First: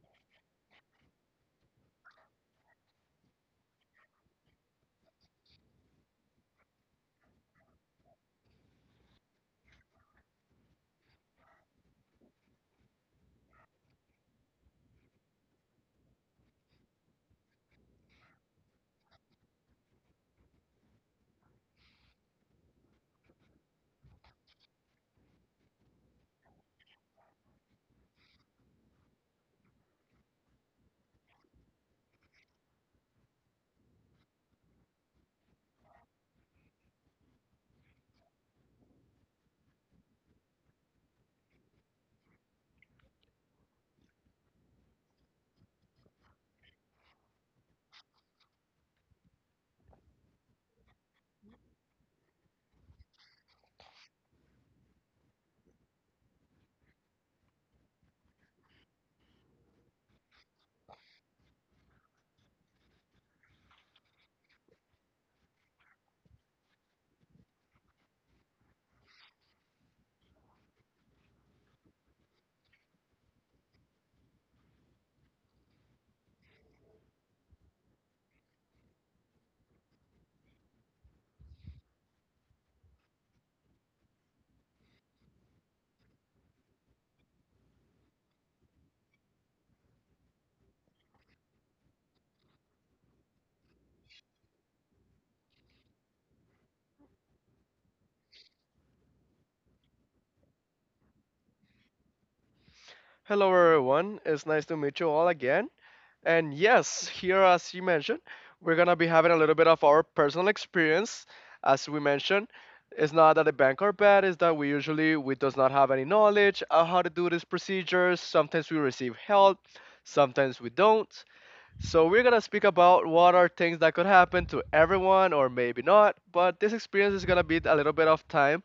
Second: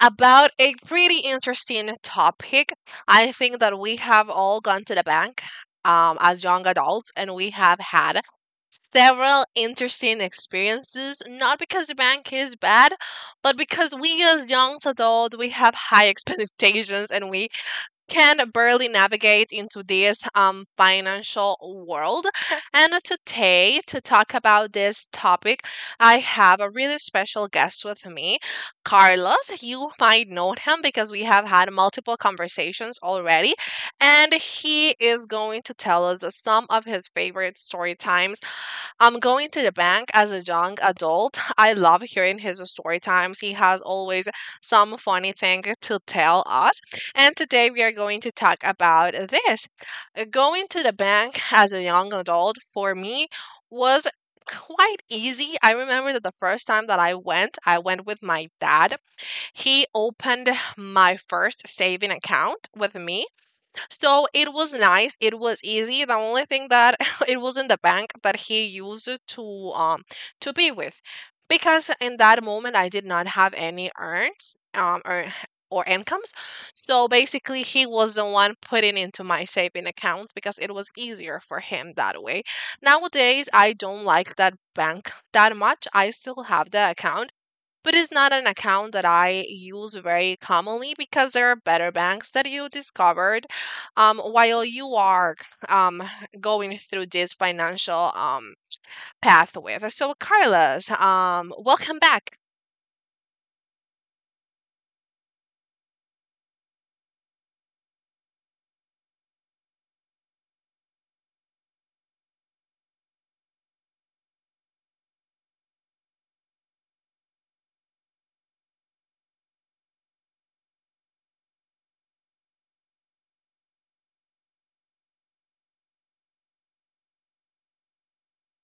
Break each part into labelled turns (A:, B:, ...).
A: about a pretty interesting topic. I think that we have all gone to the bank as young adults and we have had several interesting experiences, not because the bank is bad, but because we as young adults, we have high expectations and we can barely navigate into this financial world. And today, to talk about this topic, I have a really special guest with me, Carlos. You might know him because we have had multiple conversations already, and he is going to tell us some of his favorite story times going to the bank as a young adult. I love hearing his story times. He has always some funny thing to tell us. And today we are going to talk about this. Going to the bank as a young adult for me was quite easy. I remember that the first time that I went with my dad. He opened my first saving account with me, so it was nice. It was easy. The only thing that it was in the bank that he used to um to be with, because in that moment I did not have any earns or or incomes. So basically, he was the one putting into my saving accounts because it was easier for him that way. Nowadays, I don't like that bank that much. I still have the account, but it's not an account that I use very commonly because there are better banks that you discovered while you are um, going through this financial path with. So, Carlos, welcome back.
B: Hello, everyone. It's nice to meet you all again. And yes, here, as you mentioned, we're going to be having a little bit of our personal experience. As we mentioned, it's not that the bank are bad, it's that we usually we does not have any knowledge of how to do these procedures. Sometimes we receive help, sometimes we don't. So we're going to speak about what are things that could happen to everyone or maybe not. But this experience is going to be a little bit of time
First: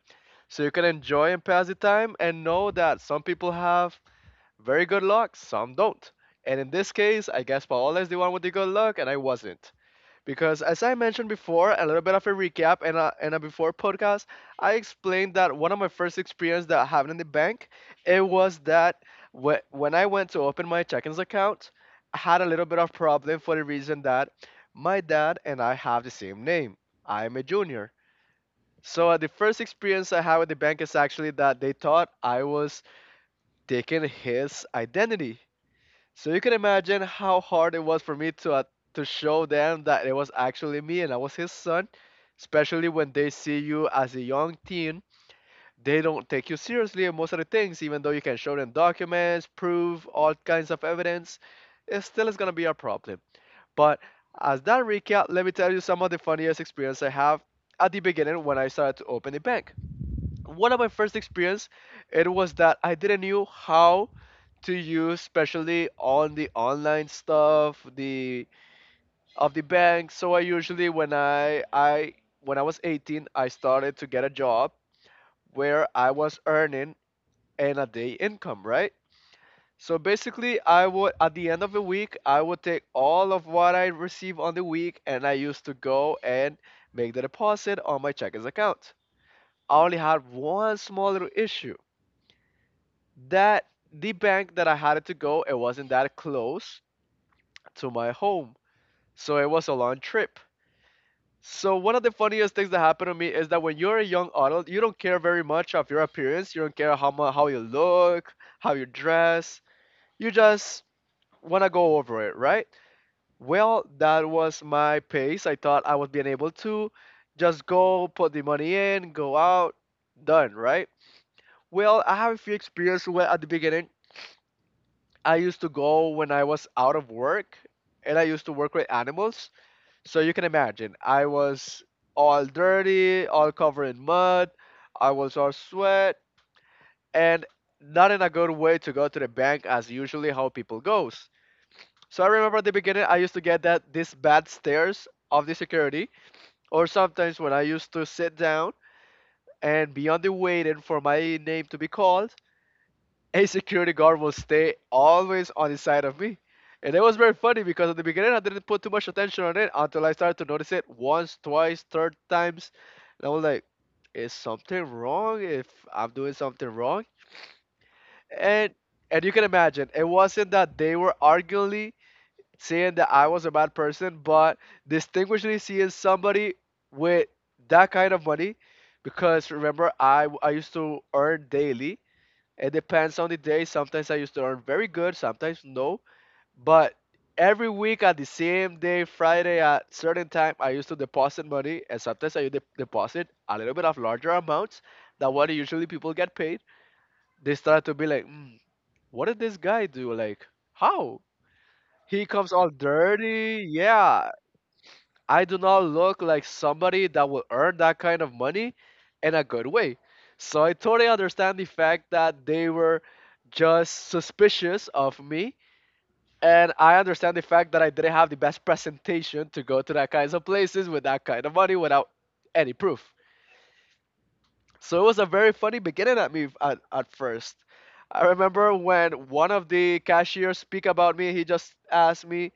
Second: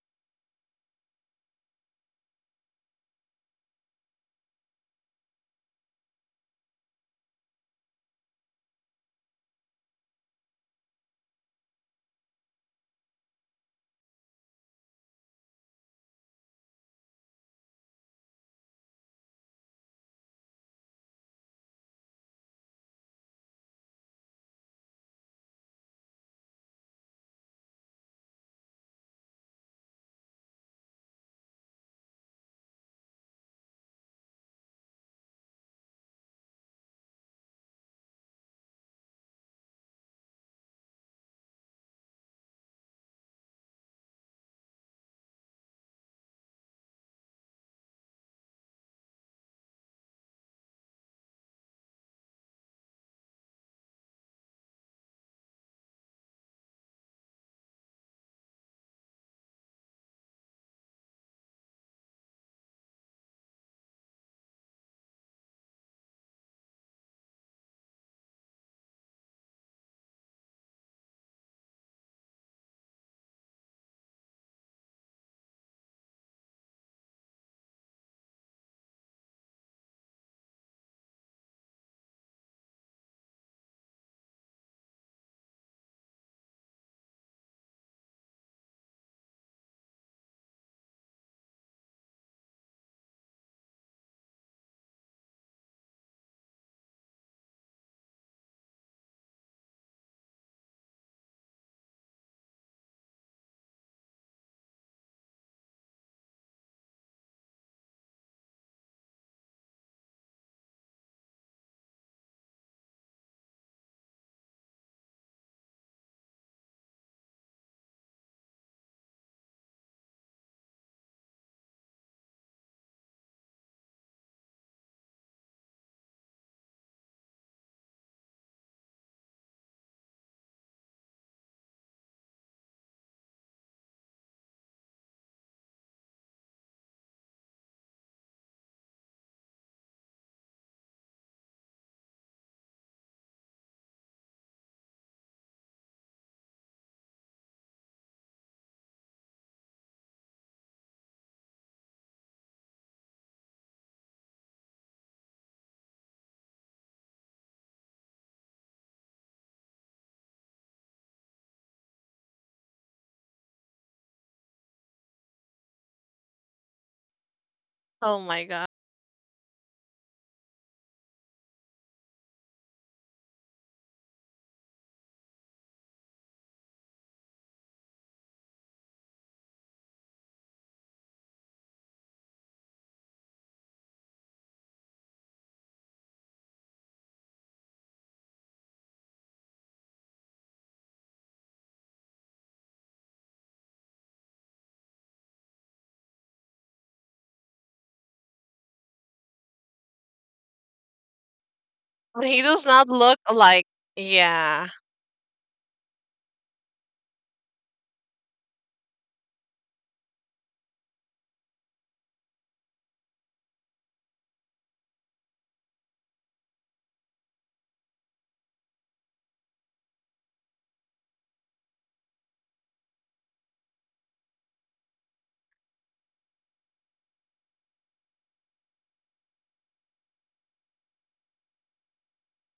B: so you can enjoy and pass the time and know that some people have very good luck, some don't. And in this case, I guess Paola is the one with the good luck, and I wasn't. Because as I mentioned before, a little bit of a recap and a before podcast, I explained that one of my first experiences that happened in the bank, it was that when I went to open my check-ins account, I had a little bit of problem for the reason that my dad and I have the same name. I'm a junior. So the first experience I had with the bank is actually that they thought I was taking his identity so you can imagine how hard it was for me to show them that it was actually me and I was his son. Especially when they see you as a young teen, they don't take you seriously in most of the things, even though you can show them documents, proof, all kinds of evidence. It still is gonna be a problem. But as that recap, let me tell you some of the funniest experience I have at the beginning when I started to open a bank, one of my first experience, it was that I didn't knew how to use, especially on the online stuff, the of the bank. So I usually when I when I was 18, I started to get a job where I was earning an a day income, right? So basically I would at the end of the week I would take all of what I receive on the week and I used to go and make the deposit on my checkers account. I only had one small little issue, that the bank that I had to go, it wasn't that close to my home. So it was a long trip. So one of the funniest things that happened to me is that when you're a young adult, you don't care very much of your appearance. You don't care how you look, how you dress. You just want to go over it, right? Well, that was my pace. I thought I was being able to just go put the money in, go out, done, right? Well, I have a few experiences where at the beginning I used to go when I was out of work and I used to work with animals. So you can imagine, I was all dirty, all covered in mud, I was all sweat, and not in a good way to go to the bank as usually how people goes. So I remember at the beginning I used to get that this bad stares of the security, or sometimes when I used to sit down and be on the waiting for my name to be called, a security guard will stay always on the side of me. And it was very funny because at the beginning I didn't put too much attention on it until I started to notice it once, twice, third times. And I was like, is something wrong, if I'm doing something wrong?
A: Oh my God.
B: And and you can imagine, it wasn't that they were arguably saying that I was a bad person, but distinguishingly seeing somebody with that kind of money, because remember I used to earn daily, it depends on the day. Sometimes I used to earn very good, sometimes no. But every week at the same day, Friday at certain time, I used to deposit money, and sometimes deposit a little bit of larger amounts than what usually people get paid. They started to be like, mm, "What did this guy do? Like, how?" He
A: He
B: comes
A: does
B: all
A: not look like,
B: dirty. Yeah,
A: yeah.
B: I do not look like somebody that will earn that kind of money in a good way. So I totally understand the fact that they were just suspicious of me. And I understand the fact that I didn't have the best presentation to go to that kinds of places with that kind of money without any proof. So it was a very funny beginning at me at first. I remember when one of the cashiers speak about me, he just asked me,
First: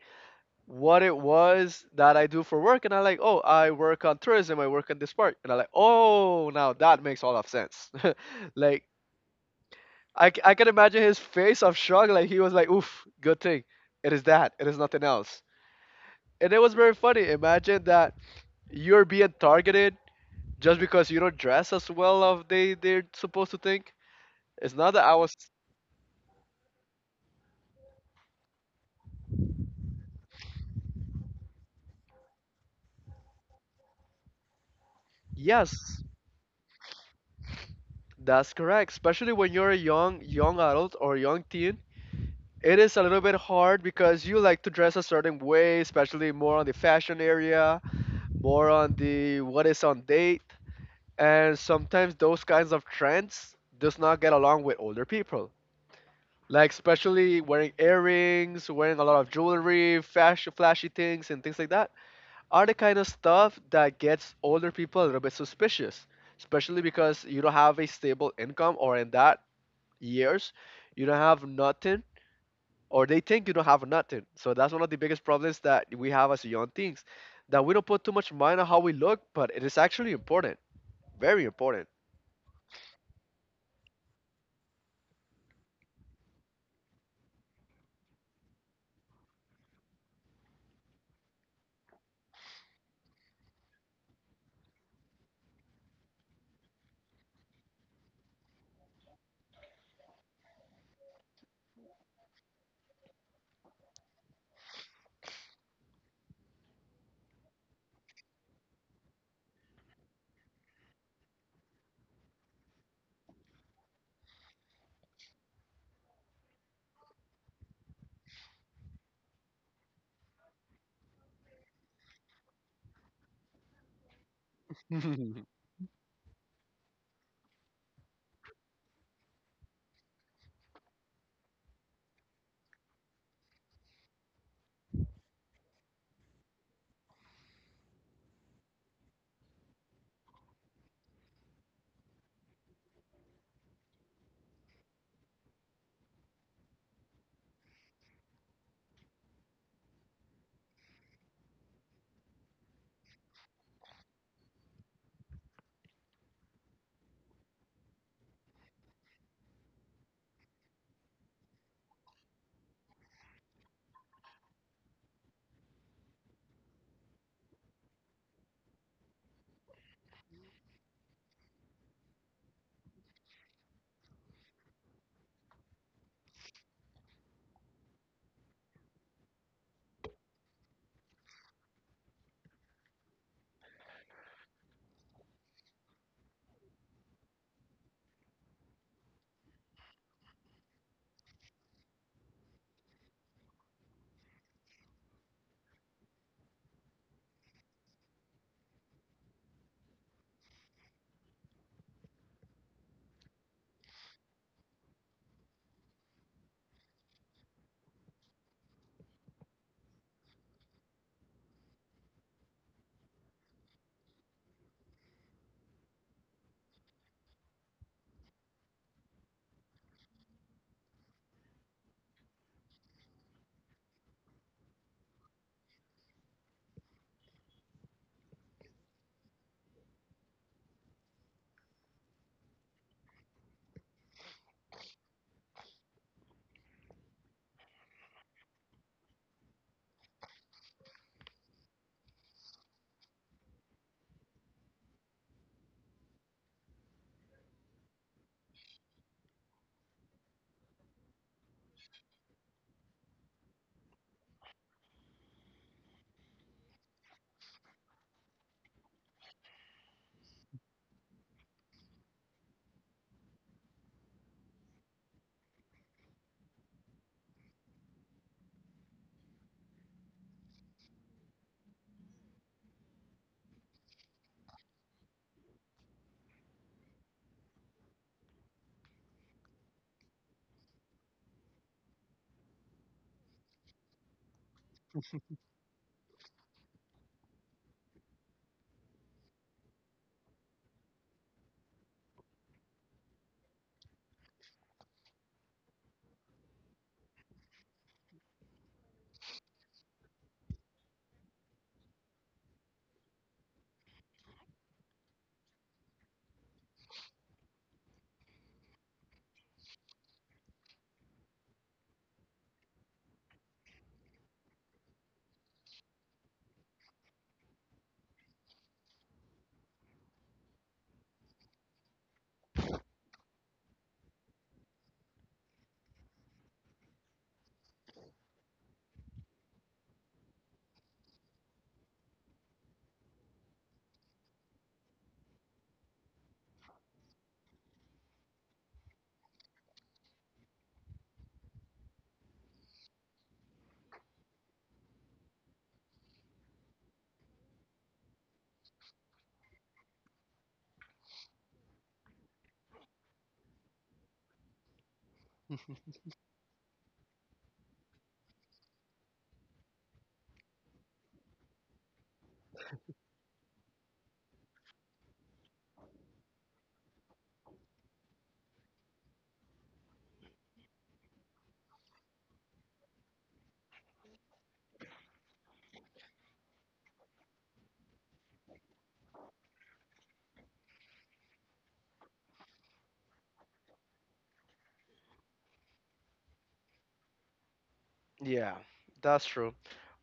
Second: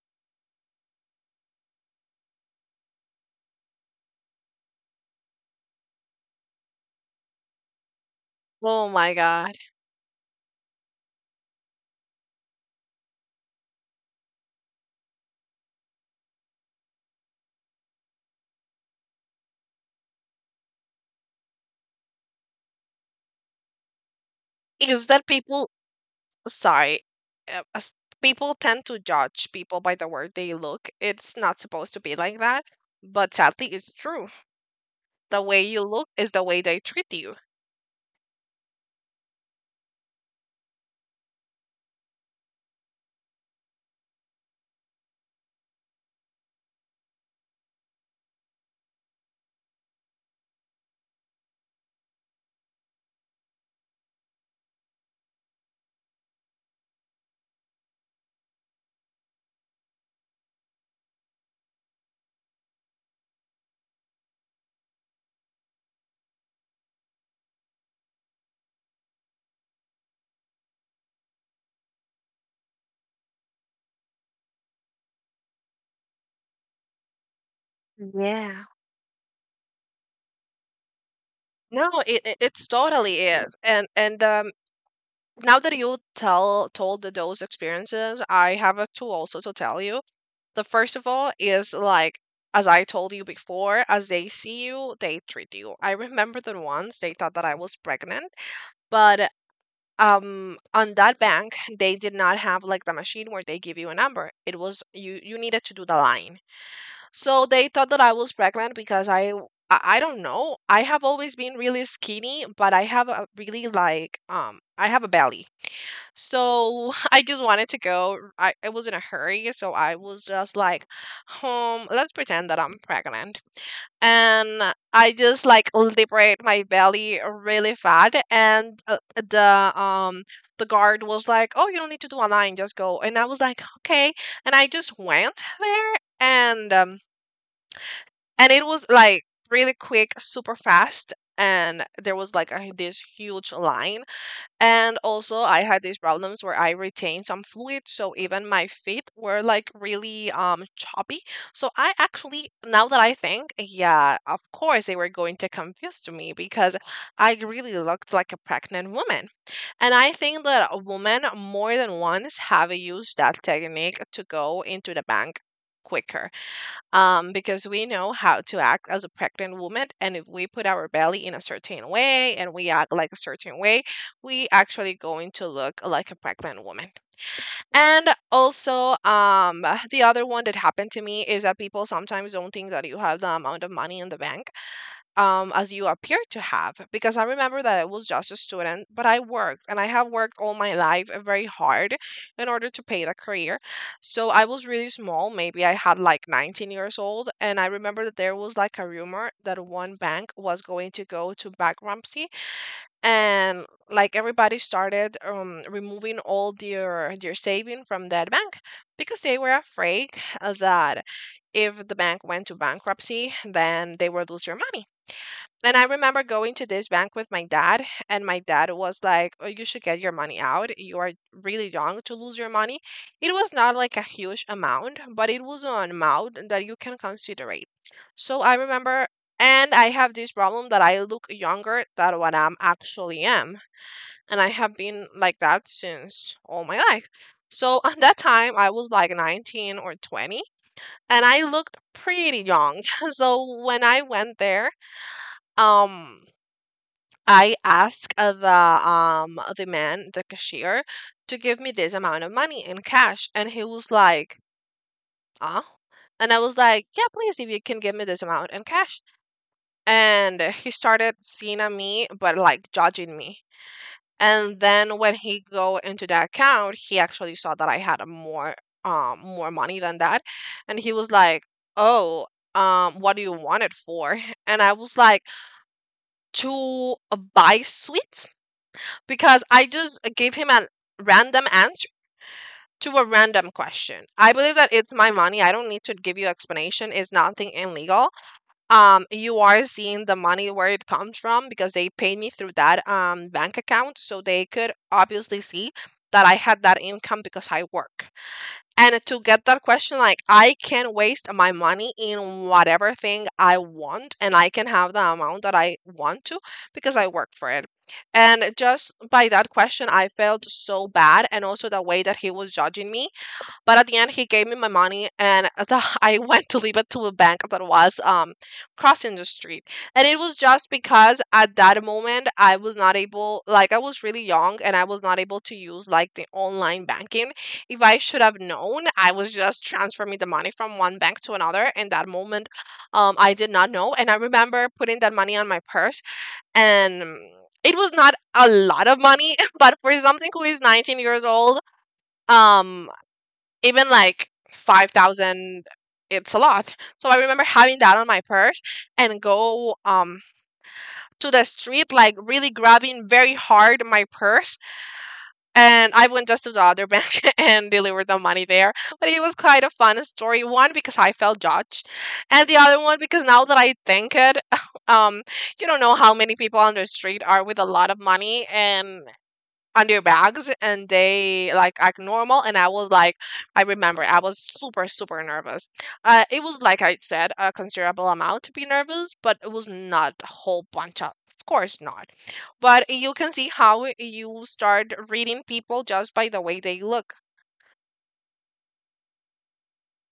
B: what it was that I do for work, and I like, oh, I work on tourism, I work on this part, and I like, oh, now that makes all of sense. like
A: Oh my God.
B: I, I can imagine his face of shock, like he was like, oof, good thing, it is that, it is nothing else, and it was very funny. Imagine that you're being targeted just because you don't dress as well of they're supposed to think. It's not that
A: Is
B: I
A: that
B: was,
A: people, sorry, uh, as- people tend to judge people by the way they look. It's not supposed to be like that, but sadly, it's true. The way you
B: yes,
A: look is the way they treat you.
B: that's correct, especially when you're a young adult or young teen, it is a little bit hard because you like to dress a certain way, especially more on the fashion area, more on the what is on date, and sometimes those kinds of trends does not get along with older people. Like especially wearing earrings, wearing a lot of jewelry, fashion, flashy things, and things like that are the kind of stuff that gets older people a little bit suspicious, especially because you don't have a stable income or in that years you don't have nothing, or they think you don't have nothing. So that's one of the biggest problems that we have as young teens, that we don't put too much mind
A: Yeah.
B: on how we look, but it is actually important, very important.
A: No, it's totally is. And now that you tell told the- those experiences, I have a two also to tell you. The first of all is like as I told you before, as they see you, they treat you. I remember that once they thought that I was pregnant, but on that bank they did not have like the machine where they give you a number. It was you needed to do the line. So they thought that I was pregnant because I don't know. I have always been really skinny, but I have a really I have a belly. So I just wanted to go. I was in a hurry, so I was just like, home, let's pretend that I'm pregnant. And I just like liberate my belly really fat and the guard was like, "Oh, you don't need to do a line, just go." And I was like, "Okay." And I just went there and um and it was like really quick, super fast, and there was like a this huge line, and also I had these problems where I retained some fluid, so even my feet were like really, choppy. So I actually now that I think, yeah, of course they were going to confuse to me because I really looked like a pregnant woman. And I think that a woman more than once have used that technique to go into the bank quicker, because we know how to act as a pregnant woman. And if we put our belly in a certain way and we act like a certain way, we actually going to look like a pregnant woman. And also, the other one that happened to me is that people sometimes don't think that you have the amount of money in the bank, as you appear to have, because I remember that I was just a student, but I worked and I have worked all my life very hard in order to pay the career. So I was really small. Maybe I had like 19 years old. And I remember that there was like a rumor that one bank was going to go to bankruptcy and like everybody started removing all their saving from that bank because they were afraid that if the bank went to bankruptcy, then they would lose their money. And I remember going to this bank with my dad, and my dad was like, "Oh, you should get your money out. You are really young to lose your money." It was not like a huge amount, but it was an amount that you can consider it. So I remember, and I have this problem that I look younger than what I'm actually am, and I have been like that since all my life. So at that time, I was like 19 or 20, and I looked pretty young. So when I went there, um I asked the man, the cashier, to give me this amount of money in cash, and he was like, "Huh?" And I was like, "Yeah, please, if you can give me this amount in cash." And he started seeing at me, but like judging me. And then when he go into the account, he actually saw that I had more money than that, and he was like, "Oh. What do you want it for?" And I was like, to buy sweets, because I just gave him a random answer to a random question. I believe that it's my money. I don't need to give you explanation. It's nothing illegal. You are seeing the money where it comes from because they paid me through that bank account, so they could obviously see that I had that income because I work. And to get that question, like, I can waste my money in whatever thing I want, and I can have the amount that I want to because I work for it. And just by that question, I felt so bad. And also the way that he was judging me, but at the end, he gave me my money, and at the, I went to leave it to a bank that was crossing the street. And it was just because at that moment I was not able, like I was really young, and I was not able to use like the online banking. If I should have known, I was just transferring the money from one bank to another. In that moment, I did not know, and I remember putting that money on my purse and. It was not a lot of money, but for something who is 19 years old, um even like 5,000, it's a lot. So I remember having that on my purse and go to the street, like really grabbing very hard my purse, and I went just to the other bank and delivered the money there. But it was quite a fun story, one because I felt judged, and the other one because now that I think it, um you don't know how many people on the street are with a lot of money and under bags, and they like act normal. And I was like, I remember I was super super nervous. It was like, I said a considerable amount to be nervous, but it was not a whole bunch of course not. But you can see how you start reading people just by the way they look.
B: Yeah, that's true.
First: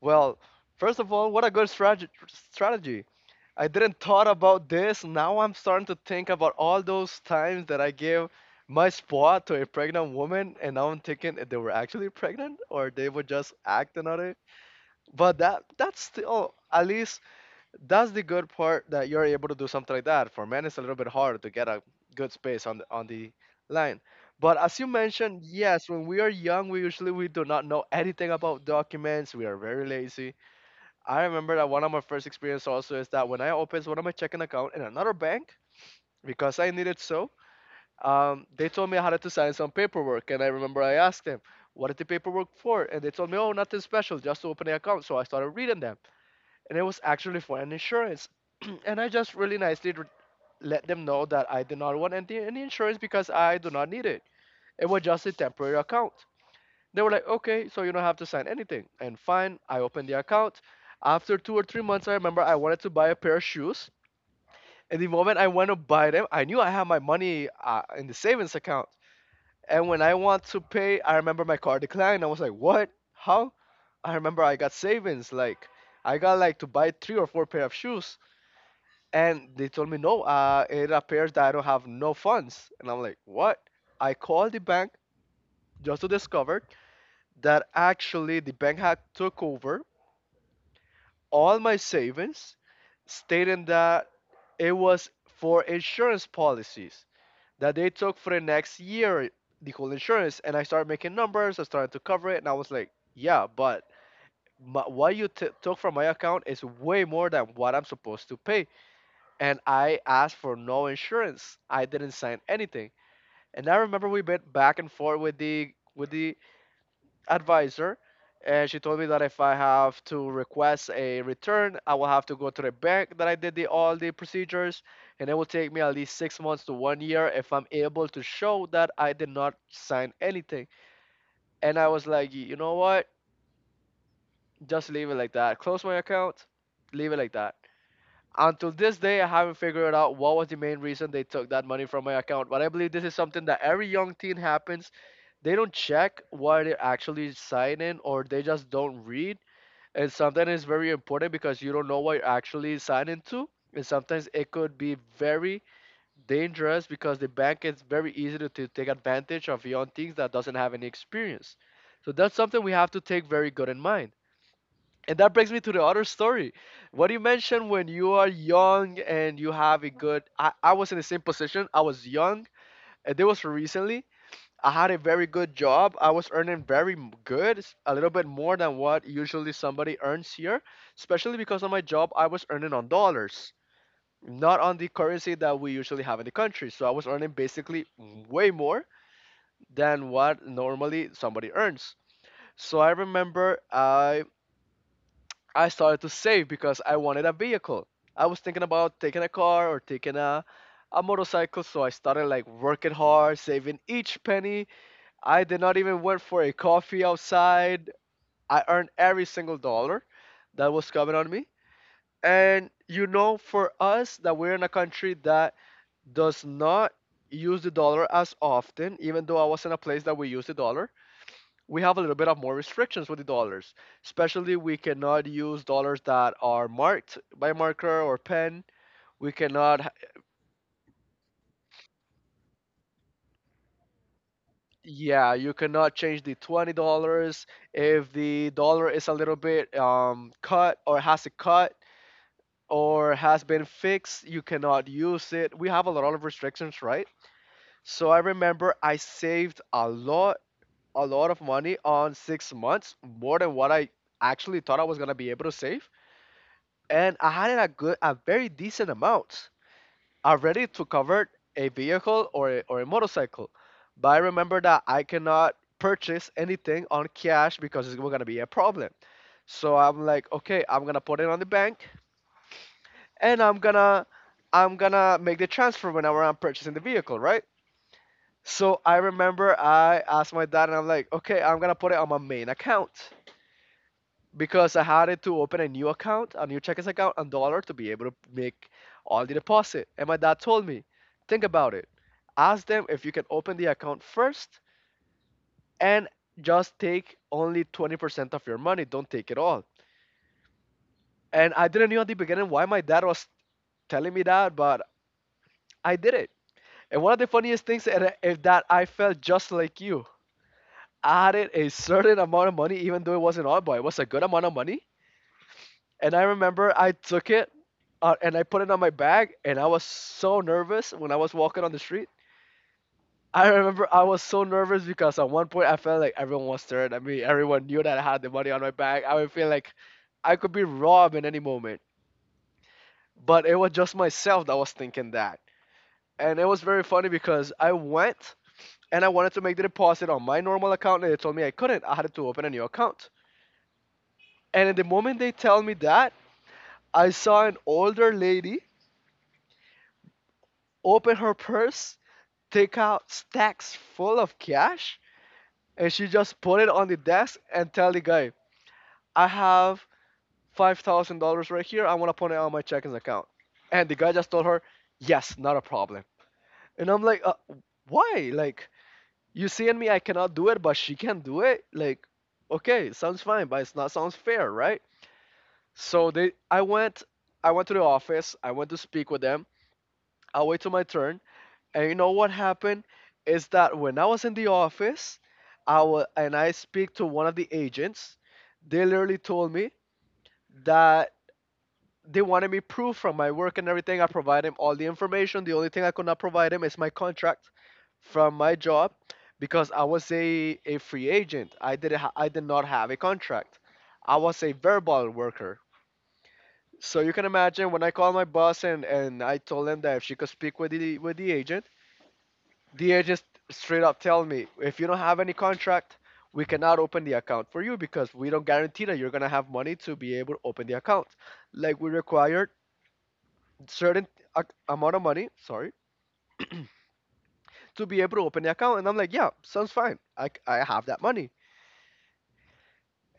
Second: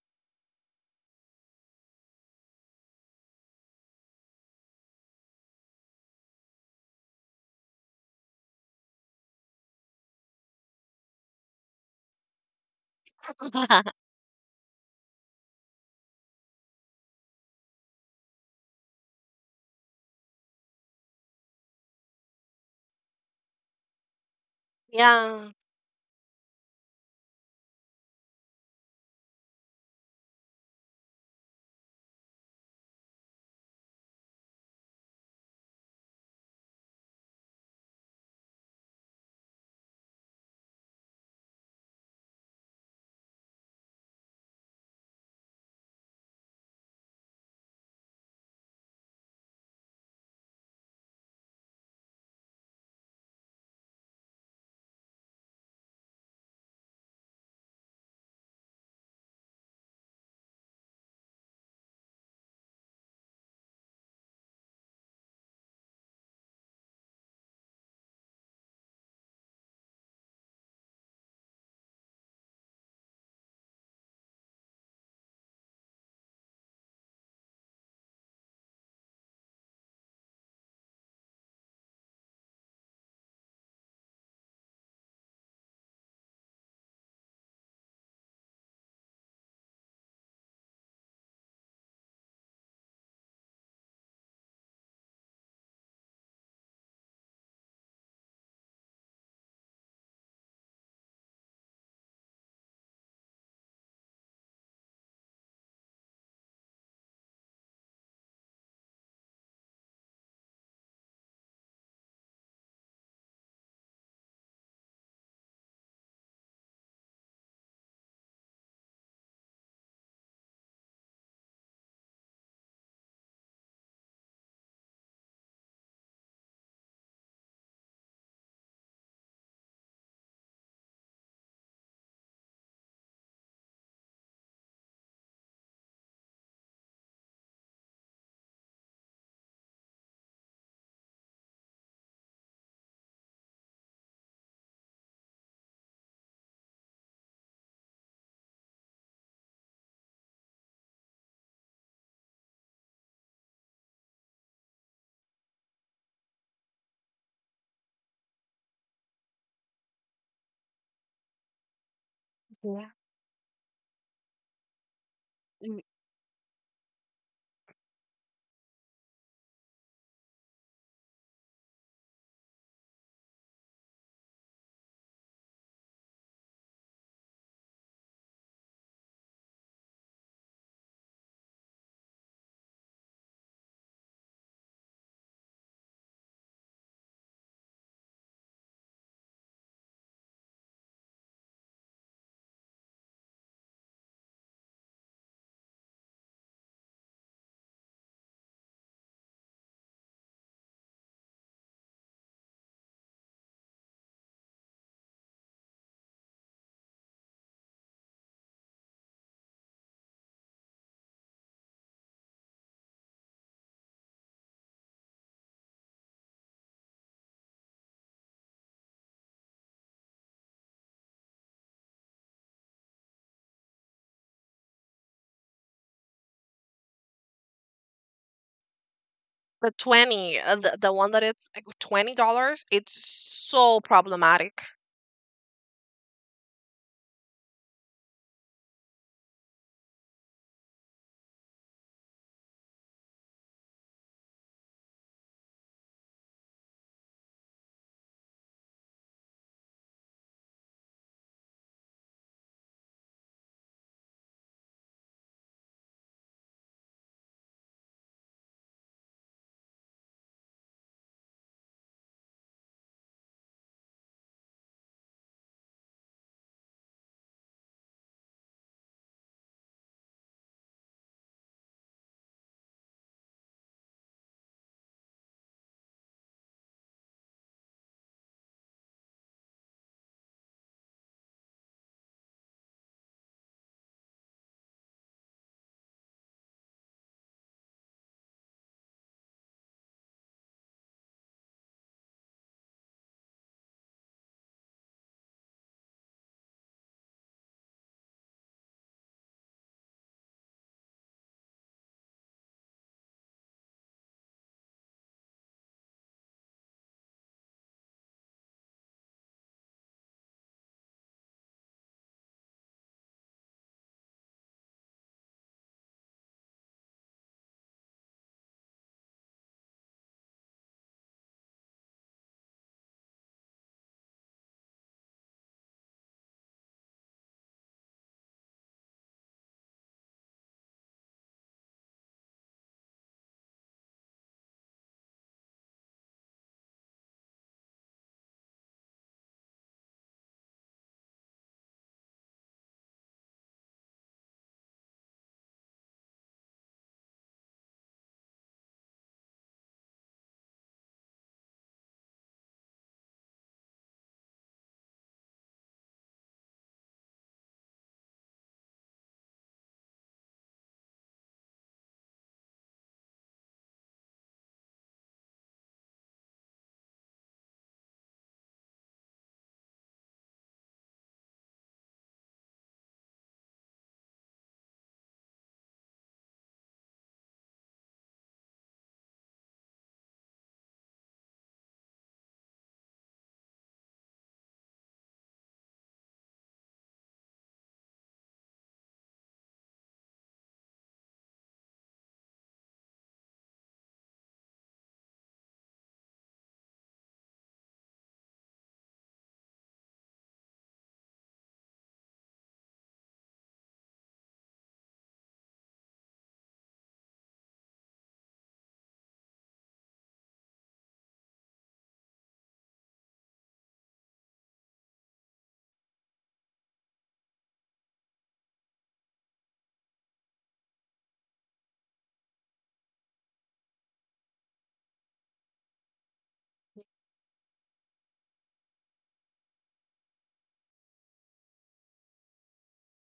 B: Well, first of all, what a strategy. I didn't thought about this. Now I'm starting to think about all those times that I gave my spot to a pregnant woman, and now I'm thinking if they were actually pregnant or they were just acting on it. But that's still at least that's the good part that you're able to do something like that. For men, it's a little bit harder to get a good space on the line. But as you mentioned,
A: Yeah.
B: yes, when we are young, we usually we do not know anything about documents. We are very lazy. I remember that one of my first experience also is that when I opened one of my checking account in another bank because I needed so, they told me I had to sign some paperwork, and I remember I asked them, "What is the paperwork for?" And they told me, "Oh, nothing special, just to open the account." So I started reading them and it was actually for an insurance. And I just really nicely let them know that I did not want any insurance because I do not need it. It was just a temporary account. They were like, okay, so you don't have to sign anything. And fine, I opened the account. After 2 or 3 months, I remember I wanted to buy a pair of shoes. And the moment I went to buy them, I knew I had my money in the savings account. And when I want to pay, I remember my card declined. I was like, what? How? I remember I got savings. Like, I got like to buy three or four pair of shoes. And they told me, no, it appears that I don't have no funds. And I'm like, what? I called the bank just to discover that actually the bank had took over all my savings, stating that it was for insurance policies that they took for the next year, the whole insurance. And I started making numbers, I started to cover it, and I was like, yeah, but my, what you took from my account is way more than what I'm supposed to pay. And I asked for no insurance. I didn't sign anything. And I remember we went back and forth with the advisor, and she told me that if I have to request a return, I will have to go to the bank that I did the all the procedures, and it will take me at least 6 months to one year if I'm able to show that I did not sign anything. And I was like, you know what? Just leave it like that. Close my account, leave it like that. Until this day, I haven't figured out what was the main reason they took that money from my account. But I believe this is something that every young teen happens. They don't check what they actually sign in, or they just don't read. And sometimes it's very important because you don't know what you're actually signing to. And sometimes it could be very dangerous because the bank is very easy to take advantage of young teens that doesn't have any experience. So that's something we have to take very good in mind. And that brings me to the
A: n-
B: other story. What you mentioned when you are young and you have a good I was in the same position. I was young and this was recently. I had a very good job. I was earning very good, a little bit more than what usually somebody earns here, especially because on my job I was earning on dollars, not on the currency that we usually have in the country. So I was earning basically way more than what normally somebody earns. So I remember I started to save because I wanted a vehicle. I was thinking about taking a car or taking a motorcycle, so I started like working hard, saving each penny. I did not even went for a coffee outside. I earned every single dollar that was coming on me. And you know, for us that we're in a country that does not use the dollar as often, even though I was in a place that we use the dollar, we have a little bit of more restrictions with the dollars. Especially, we cannot use dollars that are marked by marker or pen. We
A: the
B: cannot,
A: 20, the one that it's like $20, it's so problematic
B: yeah, you cannot change the $20 if the dollar is a little bit cut or has a cut or has been fixed. You cannot use it. We have a lot of restrictions, right? So I remember I saved a lot of money on 6 months, more than what I actually thought I was gonna be able to save, and I had a good, a very decent amount already to cover a vehicle or or a motorcycle. But I remember that I cannot purchase anything on cash because it's gonna be a problem. So I'm like, okay, I'm gonna put it on the bank, and I'm gonna make the transfer whenever I'm purchasing the vehicle, right? So I remember I asked my dad, and I'm like, okay, I'm gonna put it on my main account, because I had it to open a new account, a new checkers account, and dollar to be able to make all the deposit. And my dad told me, think about it. Ask them if you can open the account first and just take only 20% of your money. Don't take it all. And I didn't know at the beginning why my dad was telling me that, but I did it. And one of the funniest things is that I felt just like you. I added a certain amount of money, even though it wasn't all, but it was a good amount of money. And I remember I took it and I put it on my bag, and I was so nervous when I was walking on the street. I remember I was so nervous because at one point I felt like everyone was staring at me. Everyone knew that I had the money on my bag. I would feel like I could be robbed in any moment. But it was just myself that was thinking that. And it was very funny because I went and I wanted to make the deposit on my normal account, and they told me I couldn't. I had to open a new account. And in the moment they tell me that, I saw an older lady open her purse, take out stacks full of cash, and she just put it on the desk and tell the guy, I have $5,000 right here. I want to put it on my checking account. And the guy just told her, yes, not a problem. And I'm like, why? Like, you seeing me, I cannot do it, but she can do it. Like, okay, sounds fine, but it's not sounds fair, right? So I went to the office. I went to speak with them. I wait till my turn. And you know what happened is that when I was in the office, and I speak to one of the agents, they literally told me that they wanted me proof from my work and everything. I provided them all the information. The only thing I could not provide them is my contract from my job because I was a free agent. I did not have a contract. I was a verbal worker. So you can imagine when I called my boss, and I told him that if she could speak with the agent. The agent straight up tell me, if you don't have any contract, we cannot open the account for you because we don't guarantee that you're gonna have money to be able to open the account. Like we required certain amount of money, sorry, to be able to open the account. And I'm like, yeah, sounds fine. I have that money.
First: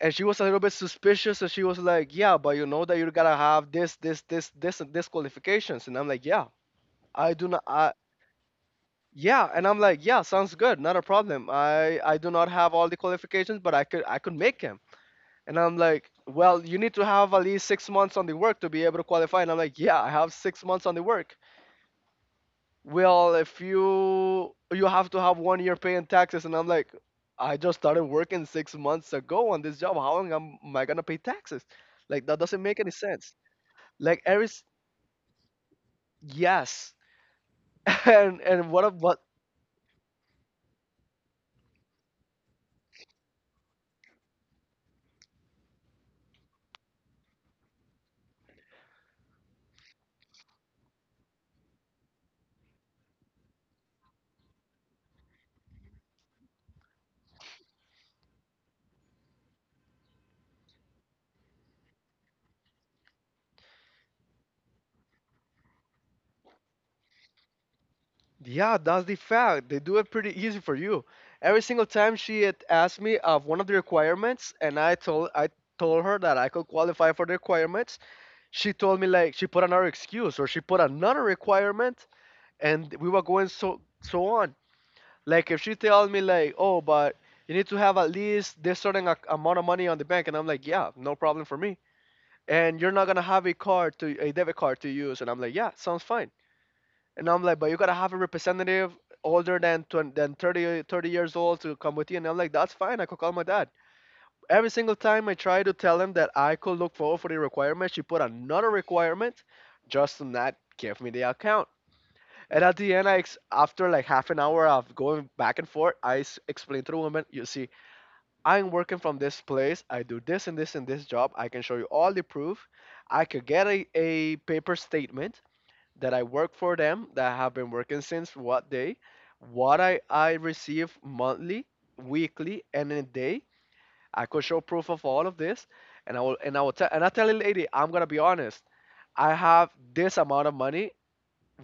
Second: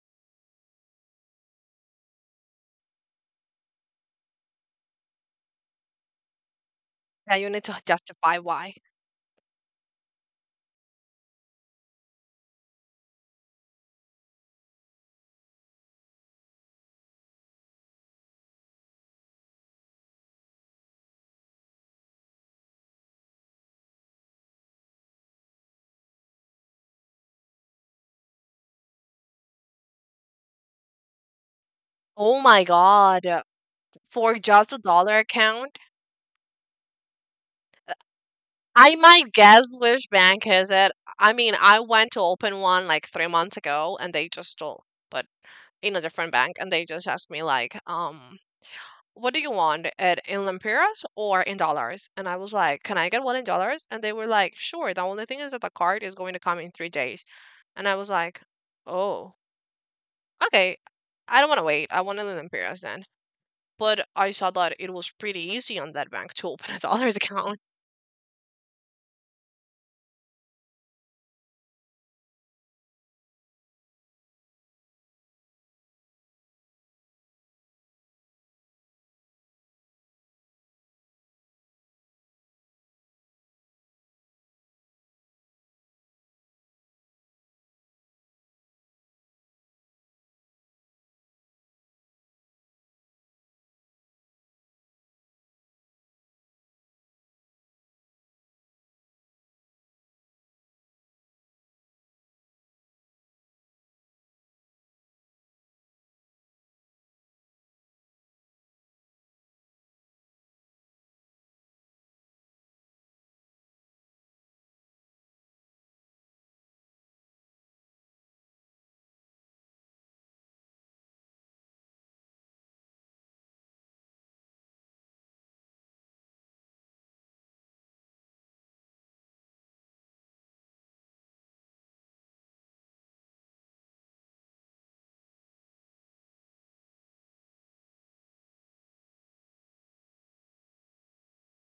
B: And she was a little bit suspicious, and she was like, yeah, but you know that you got to have this, this, this, this, and this qualifications. And I'm like, yeah, I
A: that
B: do
A: you
B: not.
A: need to justify why.
B: Yeah, and I'm like, yeah, sounds good, not a problem. I do not have all the qualifications, but I could make them. And I'm like, well, you need to have at least 6 months on the work to be able to qualify. And I'm like, yeah, I have 6 months on the work. Well, if you have to have 1 year paying taxes, and I'm like, I just started working 6 months ago on this job. How am I gonna pay taxes? Like that
A: Oh
B: doesn't
A: my
B: make any
A: God.
B: sense. Like
A: For
B: Eris,
A: just a dollar account.
B: yes. And what
A: I
B: about?
A: might guess which bank is it. I mean, I went to open one like 3 months ago, and they just told, but in a different bank, and they just asked me like, what do you want it in lempiras or in dollars? And I was like, can I get one in dollars? And they were like, sure. The only thing is that the card is going to come in 3 days, and I was like, oh, okay. I don't want to wait. I want it in lempiras then. But I saw that it was pretty easy on that bank to open a dollars account.
B: Yeah, that's the fact. They do it pretty easy for you. Every single time she had asked me of one of the requirements, and I told her that I could qualify for the requirements. She told me like she put another excuse or she put another requirement, and we were going so on. Like if she told me like, oh, but you need to have at least this certain amount of money on the bank, and I'm like, yeah, no problem for me. And you're not gonna have a debit card to use, and I'm like, yeah, sounds fine. And I'm like, but you gotta have a representative older than 20, than 30, years old to come with you. And I'm like, that's fine. I could call my dad. Every single time I try to tell him that I could look forward for the requirement, she put another requirement just to not give me the account. And at the end, after like half an hour of going back and forth, explained to the woman, you see, I'm working from this place. I do this and this and this job. I can show you all the proof. I could get a paper statement that I work for them, that I have been working since what day, what I receive monthly, weekly, and in a day. I could show proof of all of this, and I tell the lady, I'm gonna be honest. I have this amount of money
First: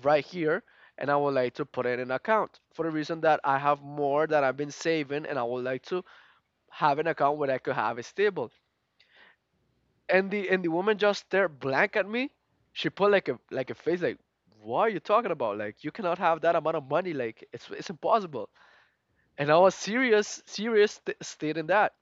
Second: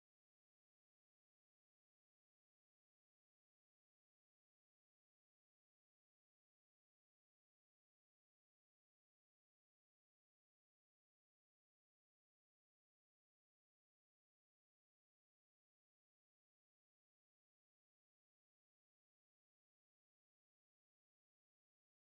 B: right here, and I would like to put it in an account for the reason that I have more that I've been saving, and I would like to have an account where I could have it stable, and the woman just stared blank at me. She put like a face like, "What are you talking about? Like you cannot have that amount of money. Like it's impossible." And I was serious serious stating that.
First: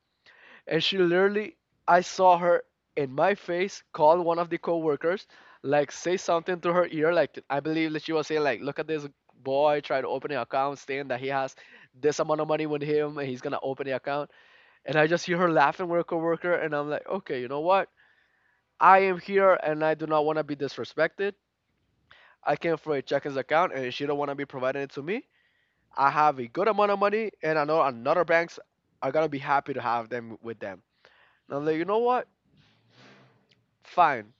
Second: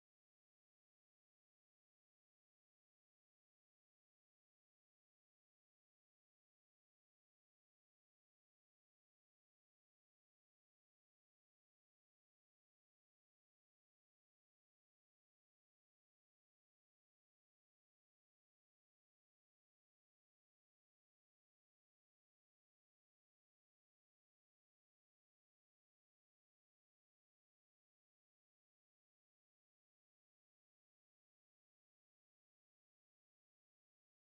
B: And she literally, I saw her in my face call one of the coworkers, like say something to her ear. Like I believe that she was saying like, "Look at this boy trying to open an account, saying that he has this amount of money with him and he's gonna open the account." And I just hear her laughing with her coworker, and I'm like, "Okay, you know what? I am here and I do not want to be disrespected. I came for a checkings account and she don't want to be providing it to me." I have a good amount of money and I know another banks are gonna be happy to have them with them. And I'm like, you know what? Fine.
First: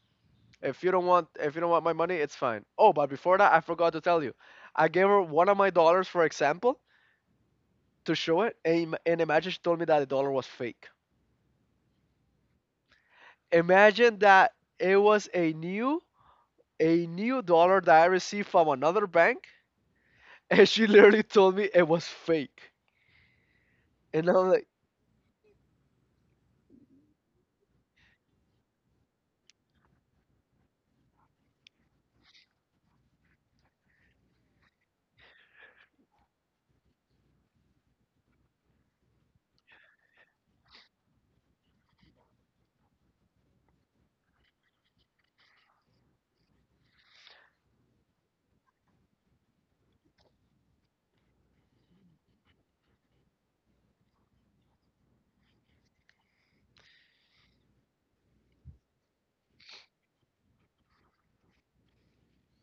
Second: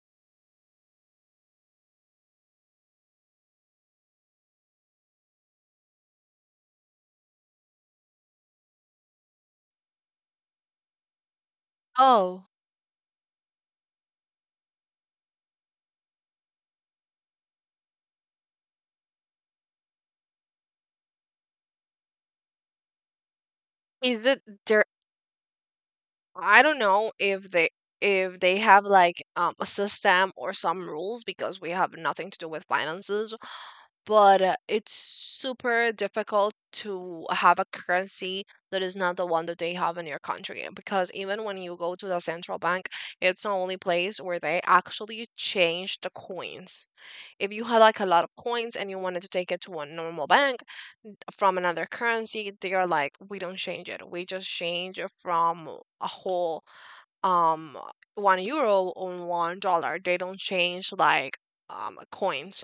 B: If you don't want my money, it's fine. Oh, but before that I forgot to tell you. I gave her one of my dollars, for example, to show it, and imagine she told me that the dollar was fake.
A: Oh,
B: Imagine that it was a new dollar that I received from another bank. And she literally told me it was fake.
A: is
B: And
A: it
B: I'm like,
A: there. I don't know if they, have like a system or some rules, because we have nothing to do with finances, but it's super difficult to have a currency that is not the one that they have in your country, because even when you go to the central bank, it's the only place where they actually change the coins. If you had like a lot of coins and you wanted to take it to a normal bank, from another currency, they are like, we don't change it. We just change it from a whole um €1 on $1. They don't change like coins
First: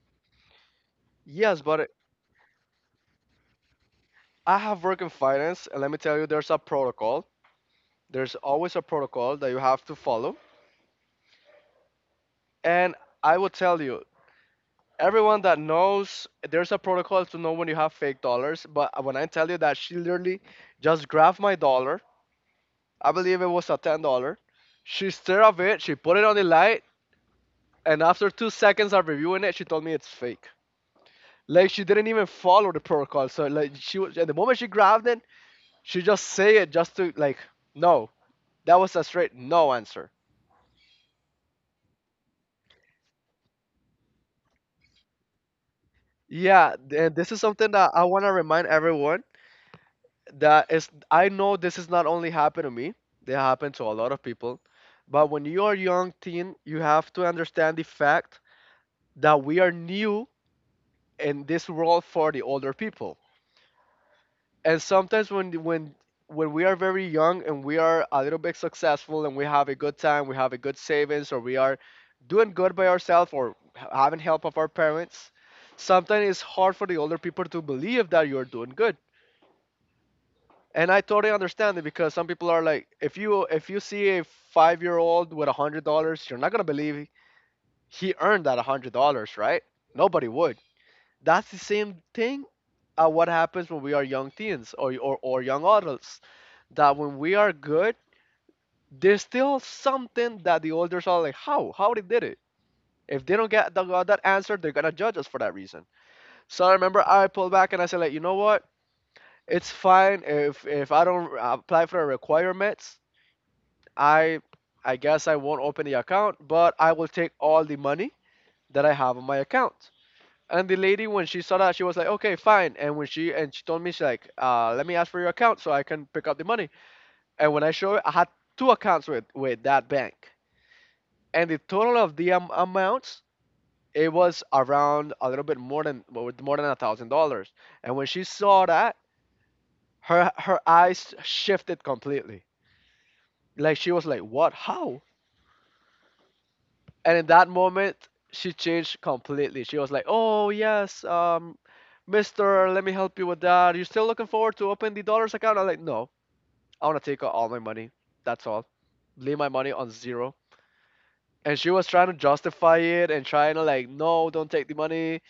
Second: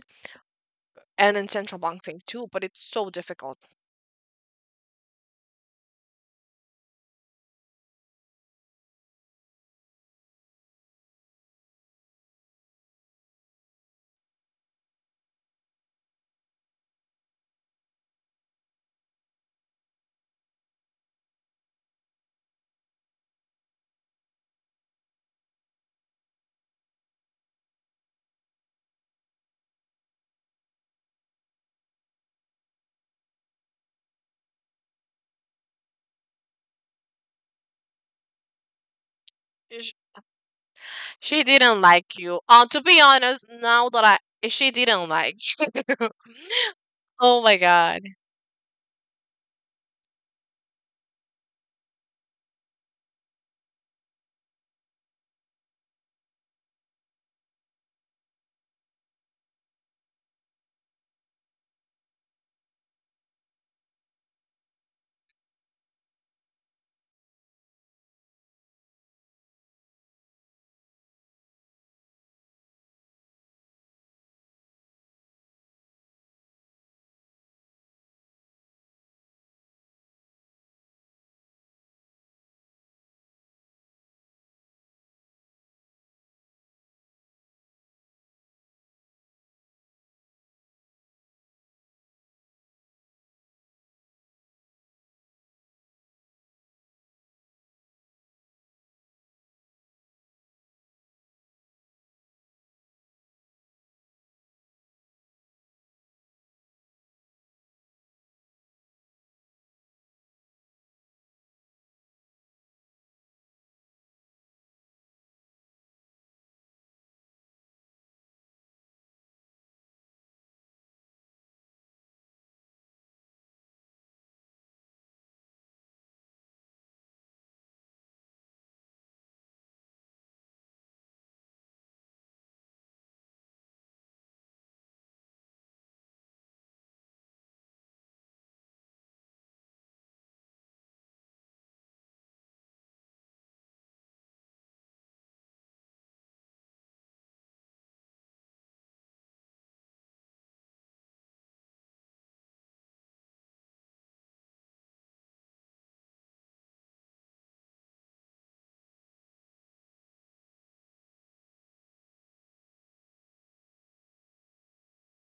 A: and in
B: yes,
A: central
B: but
A: bank thing too, but it's so difficult.
B: I have worked in finance, and let me tell you, there's a protocol. There's always a protocol that you have to follow. And I will tell you, everyone that knows, there's a protocol to know when you have fake dollars. But when I tell you that she literally just grabbed my dollar, I believe it was a $10. She stared at it, she put it on the light, and after 2 seconds of reviewing it, she told me it's fake. Like she didn't even follow the protocol. So like she was, at the moment she grabbed it, she just say it just to like, no. That was a straight no
A: Sh-
B: answer.
A: she didn't like you, to be honest. Now that I she didn't like you.
B: Yeah, and this is
A: Oh my
B: something that
A: god.
B: I want to remind everyone, that is, I know this is not only happened to me, they happen to a lot of people. But when you are young teen, you have to understand the fact that we are new in this world for the older people. And sometimes when we are very young and we are a little bit successful and we have a good time, we have a good savings, or we are doing good by ourselves or having help of our parents, sometimes it's hard for the older people to believe that you're doing good. And I totally understand it because some people are like, if you see a 5 year old with $100, you're not gonna believe he earned that $100, right? Nobody would. That's the same thing what happens when we are young teens or young adults, that when we are good, there's still something that the elders are like, how? How they did it? If they don't got that answer, they're gonna judge us for that reason. So I remember I pulled back and I said, like, you know what? It's fine if I don't apply for the requirements. I I guess I won't open the account, but I will take all the money that I have on my account. And the lady, when she saw that, she was like, okay, fine. And when she and she told me, she's like, let me ask for your account so I can pick up the money. And when I showed it, I had two accounts with that bank. And the total of the amounts, it was around a little bit more than, well, with more than $1,000. And when she saw that, her eyes shifted completely. Like she was like, what? How? And in that moment, she changed completely. She was like, oh, yes, mister, let me help you with that. Are you still looking forward to open the dollars account? I'm like, no, I want to take out all my money. That's all. Leave my money on zero. And she was trying to justify it and trying to like, no, don't take the money,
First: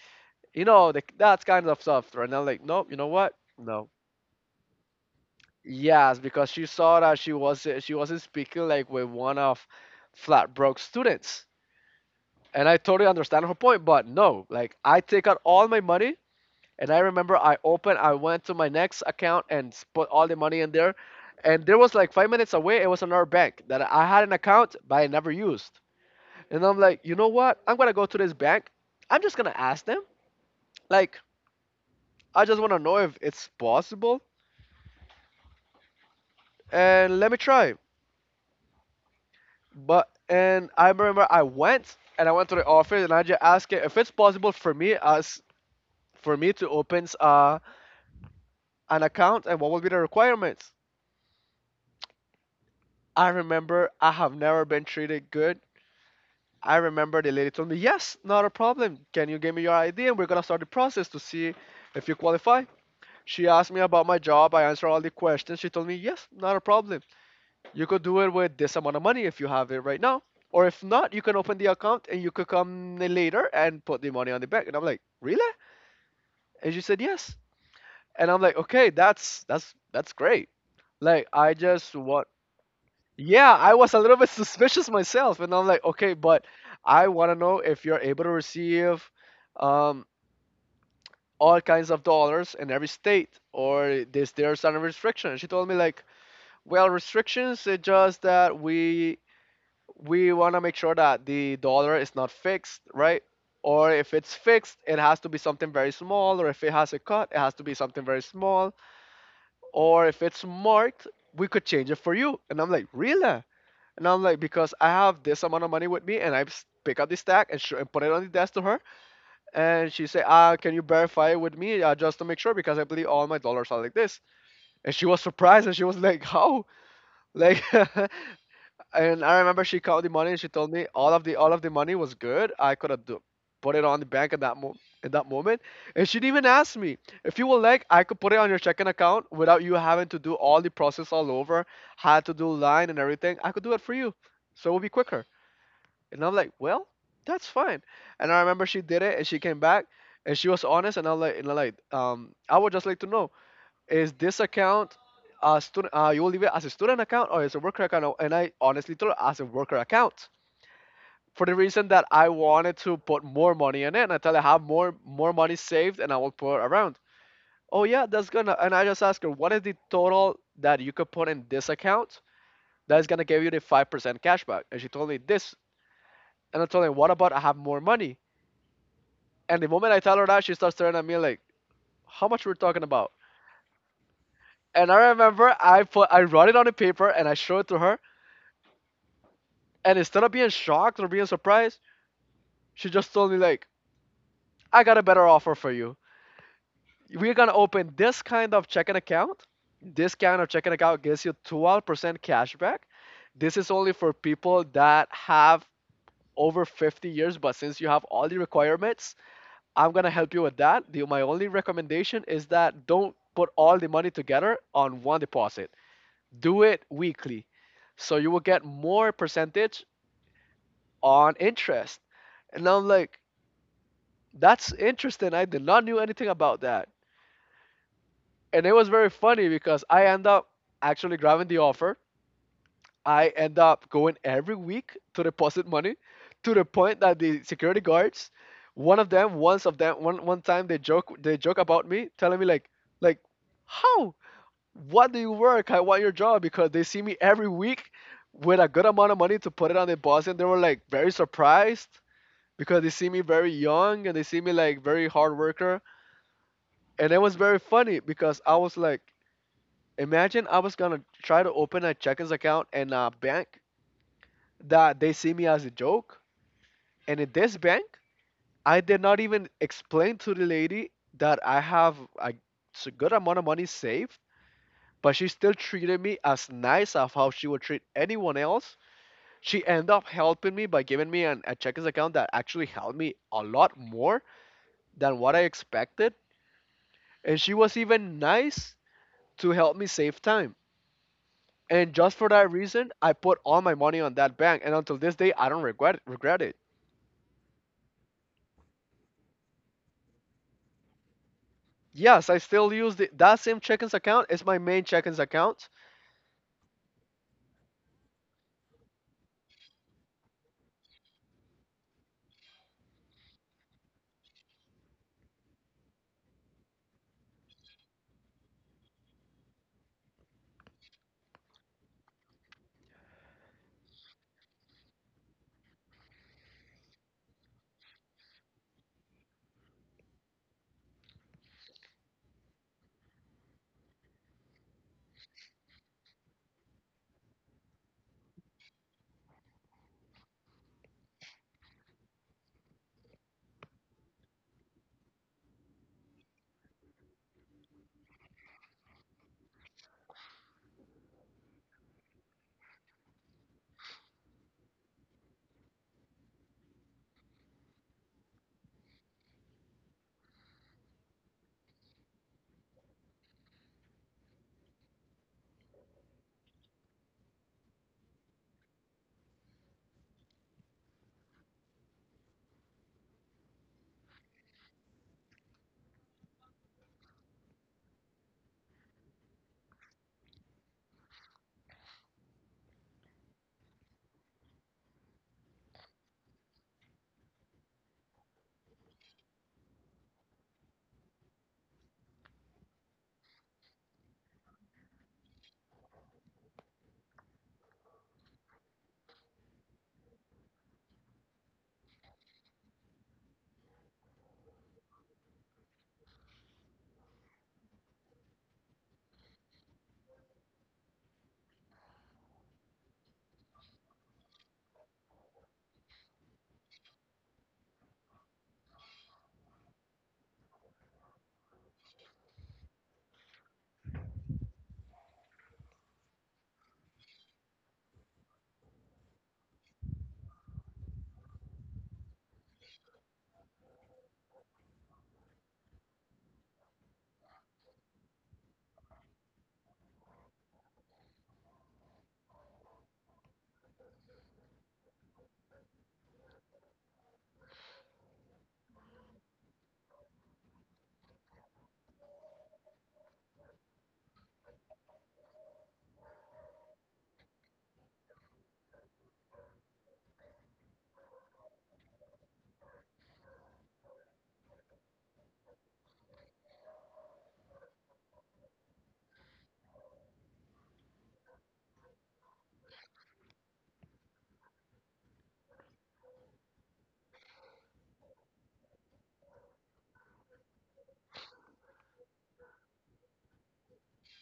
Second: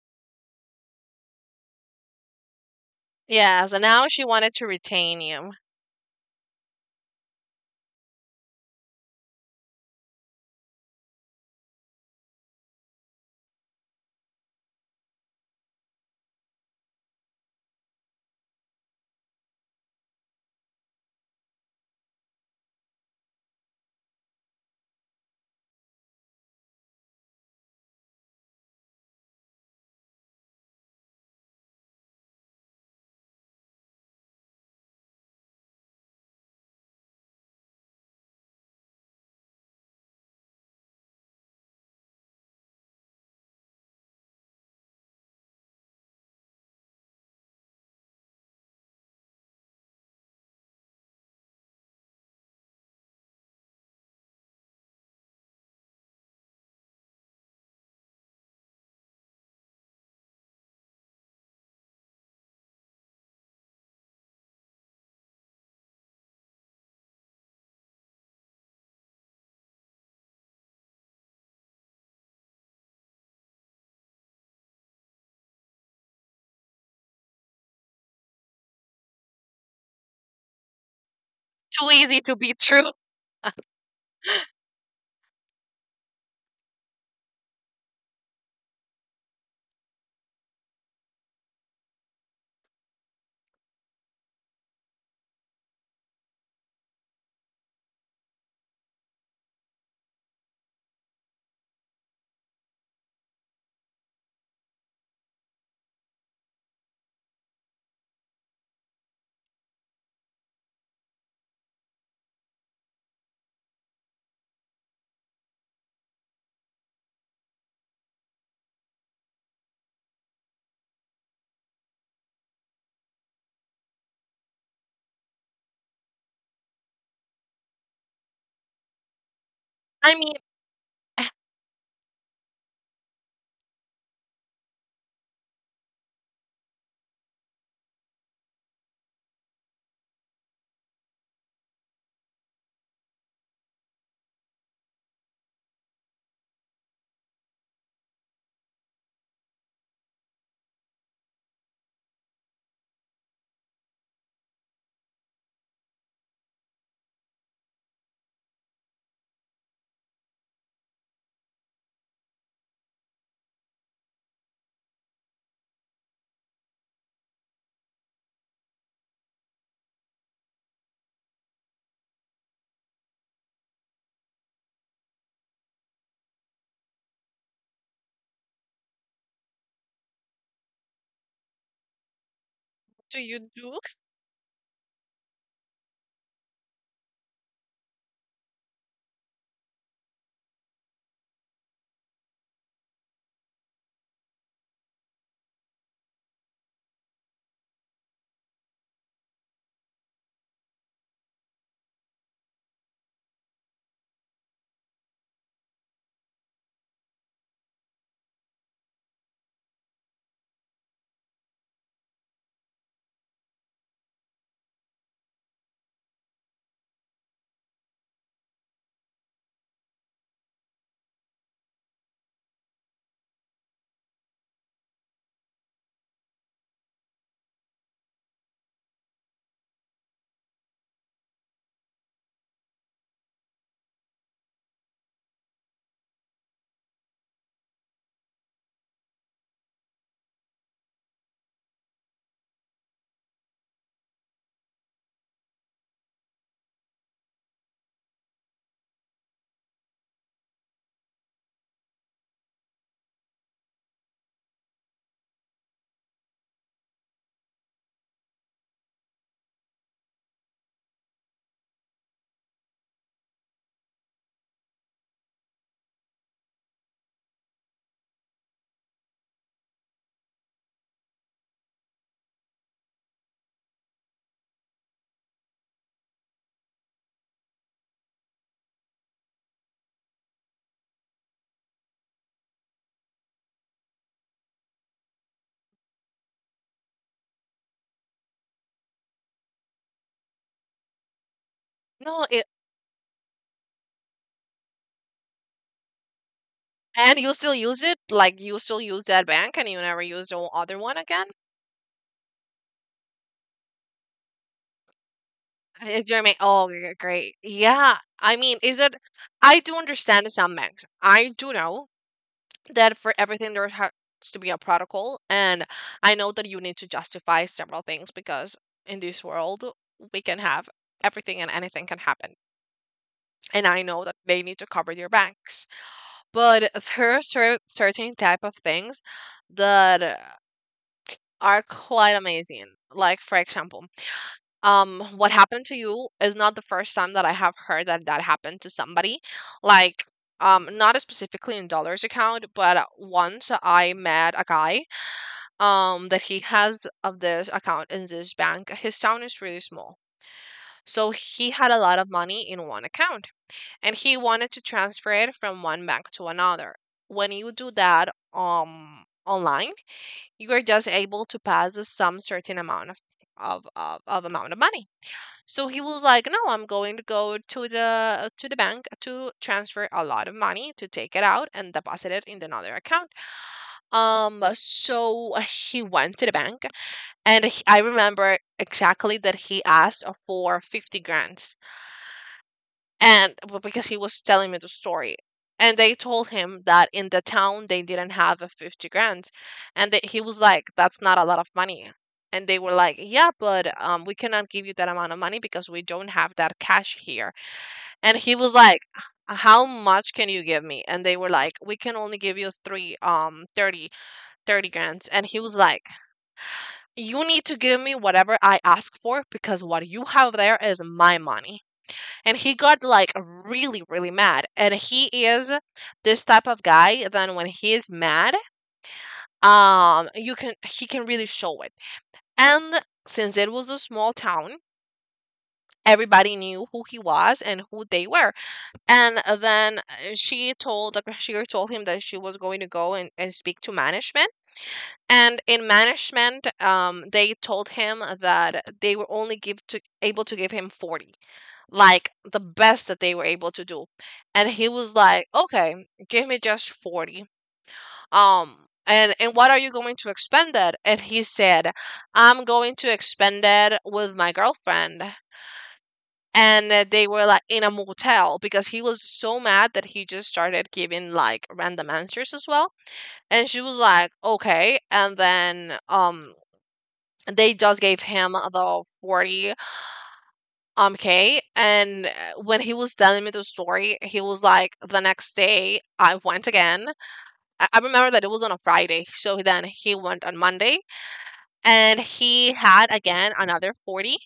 B: the, that's kind of soft, right? And I'm like, nope, you know what?
A: Yeah, so
B: No.
A: now she wanted to retain you.
B: Yes, because she saw that she wasn't speaking like with one of Flatbrook's students, and I totally understand her point. But no, like, I take out all my money, and I remember I opened, I went to my next account and put all the money in there, and there was like 5 minutes away, it was another bank that I had an account but I never used, and I'm like, you know what? I'm gonna go to this bank. I'm just gonna ask them. Like, I just wanna know if it's possible, and let me try. But, and I remember I went, to the office, and I just asked it if it's possible for me to open an account and what would be the requirements. I remember I have never been treated good. I remember the lady told me, "Yes, not a problem. Can you give me your ID and we're gonna start the process to see if you qualify." She asked me about my job. I answered all the questions. She told me, "Yes, not a problem. You could do it with this amount of money if you have it right now. Or if not, you can open the account and you could come later and put the money on the bank." And I'm like, really? And she said yes. And I'm like, okay, that's great. Like, I
A: Too
B: just
A: easy
B: want,
A: to be true.
B: yeah, I was a little bit suspicious myself. And I'm like, okay, but I wanna know if you're able to receive um all kinds of dollars in every state, or is there some restriction? And she told me like, well, restrictions, it's just that we want to make sure that the dollar is not fixed, right? Or if it's fixed, it has to be something very small. Or if it has a cut, it has to be something very small. Or if it's marked, we could change it for you. And I'm like, really? And I'm like, because I have this amount of money with me, and I pick up the stack and, and put it on the desk to her. And she said, ah, can you verify it with me just to make sure? Because I believe all my dollars are like this. And she was surprised and she was like, how? Like, and I remember she counted the
A: I
B: money
A: mean.
B: and she told me all of the all of the money was good. I could have do, put it on the bank at that in that moment. And she didn't even ask me if you would like. I could put it on your checking account without you having to do all the process all over. Had to do line and everything. I could do it for you, so it would be quicker. And I'm like, well, that's fine. And I remember she did it and she came back and she was honest. And I'm like, I would just like to know, is this account a student? You will leave it as a student account or as a worker account? And I honestly told her as a worker account, for the reason that I wanted to put more money in it. And I tell her I have more money saved and I will put around. Oh yeah, that's gonna. And I just ask her, what is the total that you could put in this account that is gonna give you the 5% cashback. And she told me this. And I told her, what about I have more money. And the moment I tell her that, she starts staring at me like, how much we're talking about.
A: do you do
B: And I remember I wrote it on the paper and I showed it to her. And instead of being shocked or being surprised, she just told me like, "I got a better offer for you. We're gonna open this kind of checking account. This kind of checking account gives you 12% back. This is only for people that have over 50 years, but since you have all the requirements, I'm gonna help you with that. The, my only recommendation is that don't put all the money together on one deposit. Do it weekly, so you will get more percentage on interest." And I'm like, that's interesting. I did not knew anything about that. And it was very funny because I end up actually grabbing the offer. I end up going every week to deposit money, to the point that the security guards, one of them, once of them, one one time they joke about me, telling me like, how? What do you work? I want your job, because they see me every week with a good amount of money to put it on deposit. And they were like very surprised because they see me very young and they see me like very hard worker. And it was very funny because I was like, imagine I was gonna try to open a checkings account in a bank that they see me as a joke. And in this bank, I did not even explain to the lady that I have a good amount of money saved, but she still treated me as nice of how she would treat anyone else. She ended up helping me by giving me a checkings account that actually helped me a lot more than what I expected. And she was even nice to help me save time. And just
A: No,
B: for
A: it.
B: that reason, I put all my money on that bank, and until this day, I don't regret it.
A: And you still use it? Like, you still use that bank and you never use the other one again?
B: Yes, I still use that same check-ins account. It's my main check-ins account.
A: It's your main. Oh, great. Yeah. I mean, is it? I do understand some banks. I do know that for everything there has to be a protocol, and I know that you need to justify several things because in this world we can have everything, and anything can happen. And I know that they need to cover your banks, but there are certain type of things that are quite amazing. Like, for example, what happened to you is not the first time that I have heard that that happened to somebody. Like, not specifically in dollars account, but once I met a guy, that he has of this account in this bank. His town is really small, so he had a lot of money in one account, and he wanted to transfer it from one bank to another. When you do that online, you are just able to pass some certain amount of of amount of money. So he was like, "No, I'm going to go to the bank to transfer a lot of money, to take it out and deposit it in another account." So he went to the bank, and I remember exactly that he asked for fifty grand, and because he was telling me the story. And they told him that in the town they didn't have a 50 grand. And that he was like, that's not a lot of money. And they were like, yeah, but we cannot give you that amount of money because we don't have that cash here. And he was like, "How much can you give me?" And they were like, "We can only give you three, 30, 30 And he was like, "You need to give me whatever I ask for, because what you have there is my money." And he got like really, really mad. And he is this type of guy. Then when he is mad, you can, he can really show it. And since it was a small town, everybody knew who he was and who they were. And then she told, the cashier told him that she was going to go and speak to management. And in management, they told him that they were only give to able to give him 40, like the best that they were able to do. And he was like, okay, give me just 40. And what are you going to expend it? And he said, I'm going to expend it with my girlfriend. And they were like in a motel, because he was so mad that he just started giving like random answers as well. And she was like, okay. And then they just gave him the 40 k. And when he was telling me the story he was like, the next day I went again. I remember that it was on a Friday, so then he went on Monday, and he had again another 40.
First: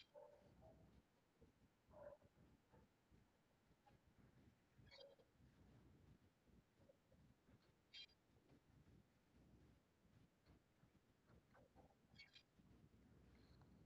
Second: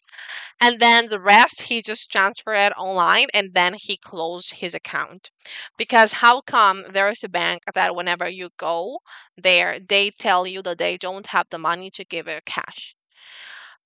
A: And then the rest, he just transferred it online, and then he closed his account. Because how come there is a bank that whenever you go there, they tell you that they don't have the money to give you cash?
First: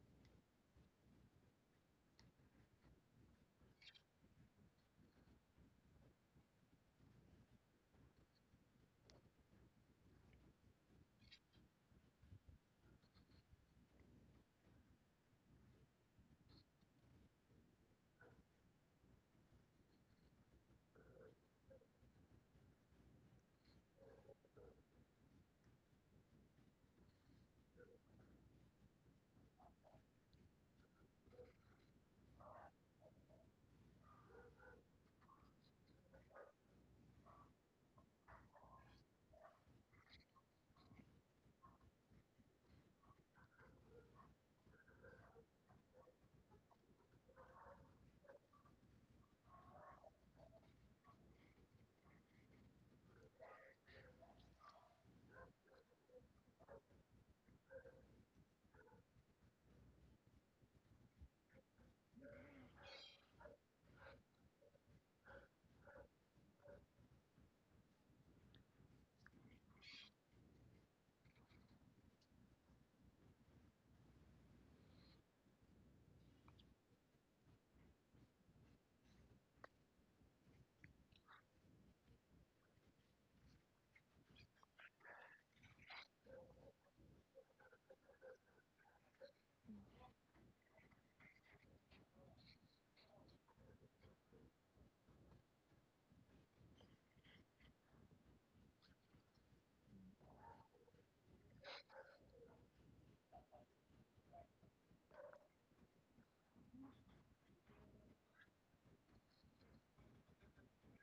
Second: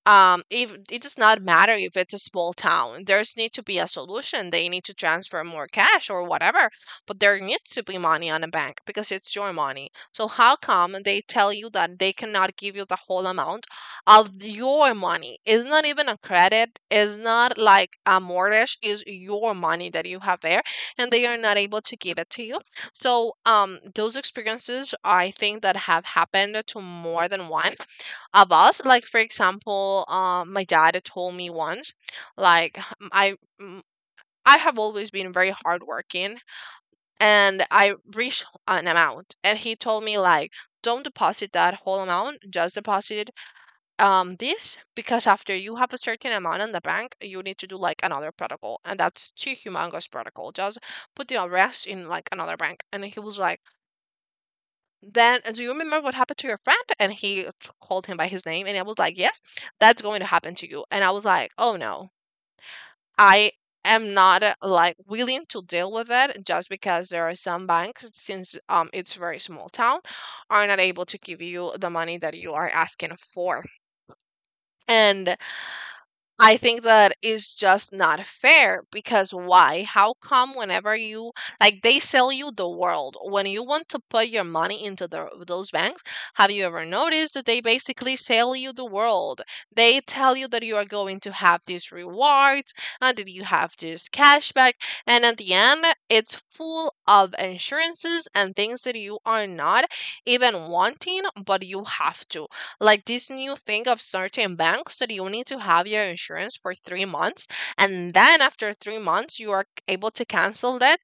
A: If it does not matter if it's a small town, there's need to be a solution. They need to transfer more cash or whatever, but there needs to be money on the bank because it's your money. So how come they tell you that they cannot give you the whole amount of your money? It's not even a credit, it's not like a mortgage, is your money that you have there, and they are not able to give it to you. So those experiences, I think that have happened to more than one. About, like, for example, my dad told me once, like, mm, I have always been very hardworking, and I reached an amount, and he told me like, don't deposit that whole amount, just deposit this, because after you have a certain amount in the bank, you need to do like another protocol, and that's two humongous protocol. Just put the rest in like another bank. And he was like then, "Do you remember what happened to your friend?" And he t called him by his name, and I was like, "Yes, that's going to happen to you." And I was like, "Oh, no. I am not, like, willing to deal with it just because there are some banks, since, it's very small town, are not able to give you the money that you are asking for." And I think that is just not fair, because why? How come whenever you, like, they sell you the world when you want to put your money into the, those banks? Have you ever noticed that they basically sell you the world? They tell you that you are going to have these rewards and that you have this cashback, and at the end, it's full of insurances and things that you are not even wanting, but you have to, like this new thing of certain banks that you need to have your insurance for 3 months, and then after 3 months you are able to cancel that.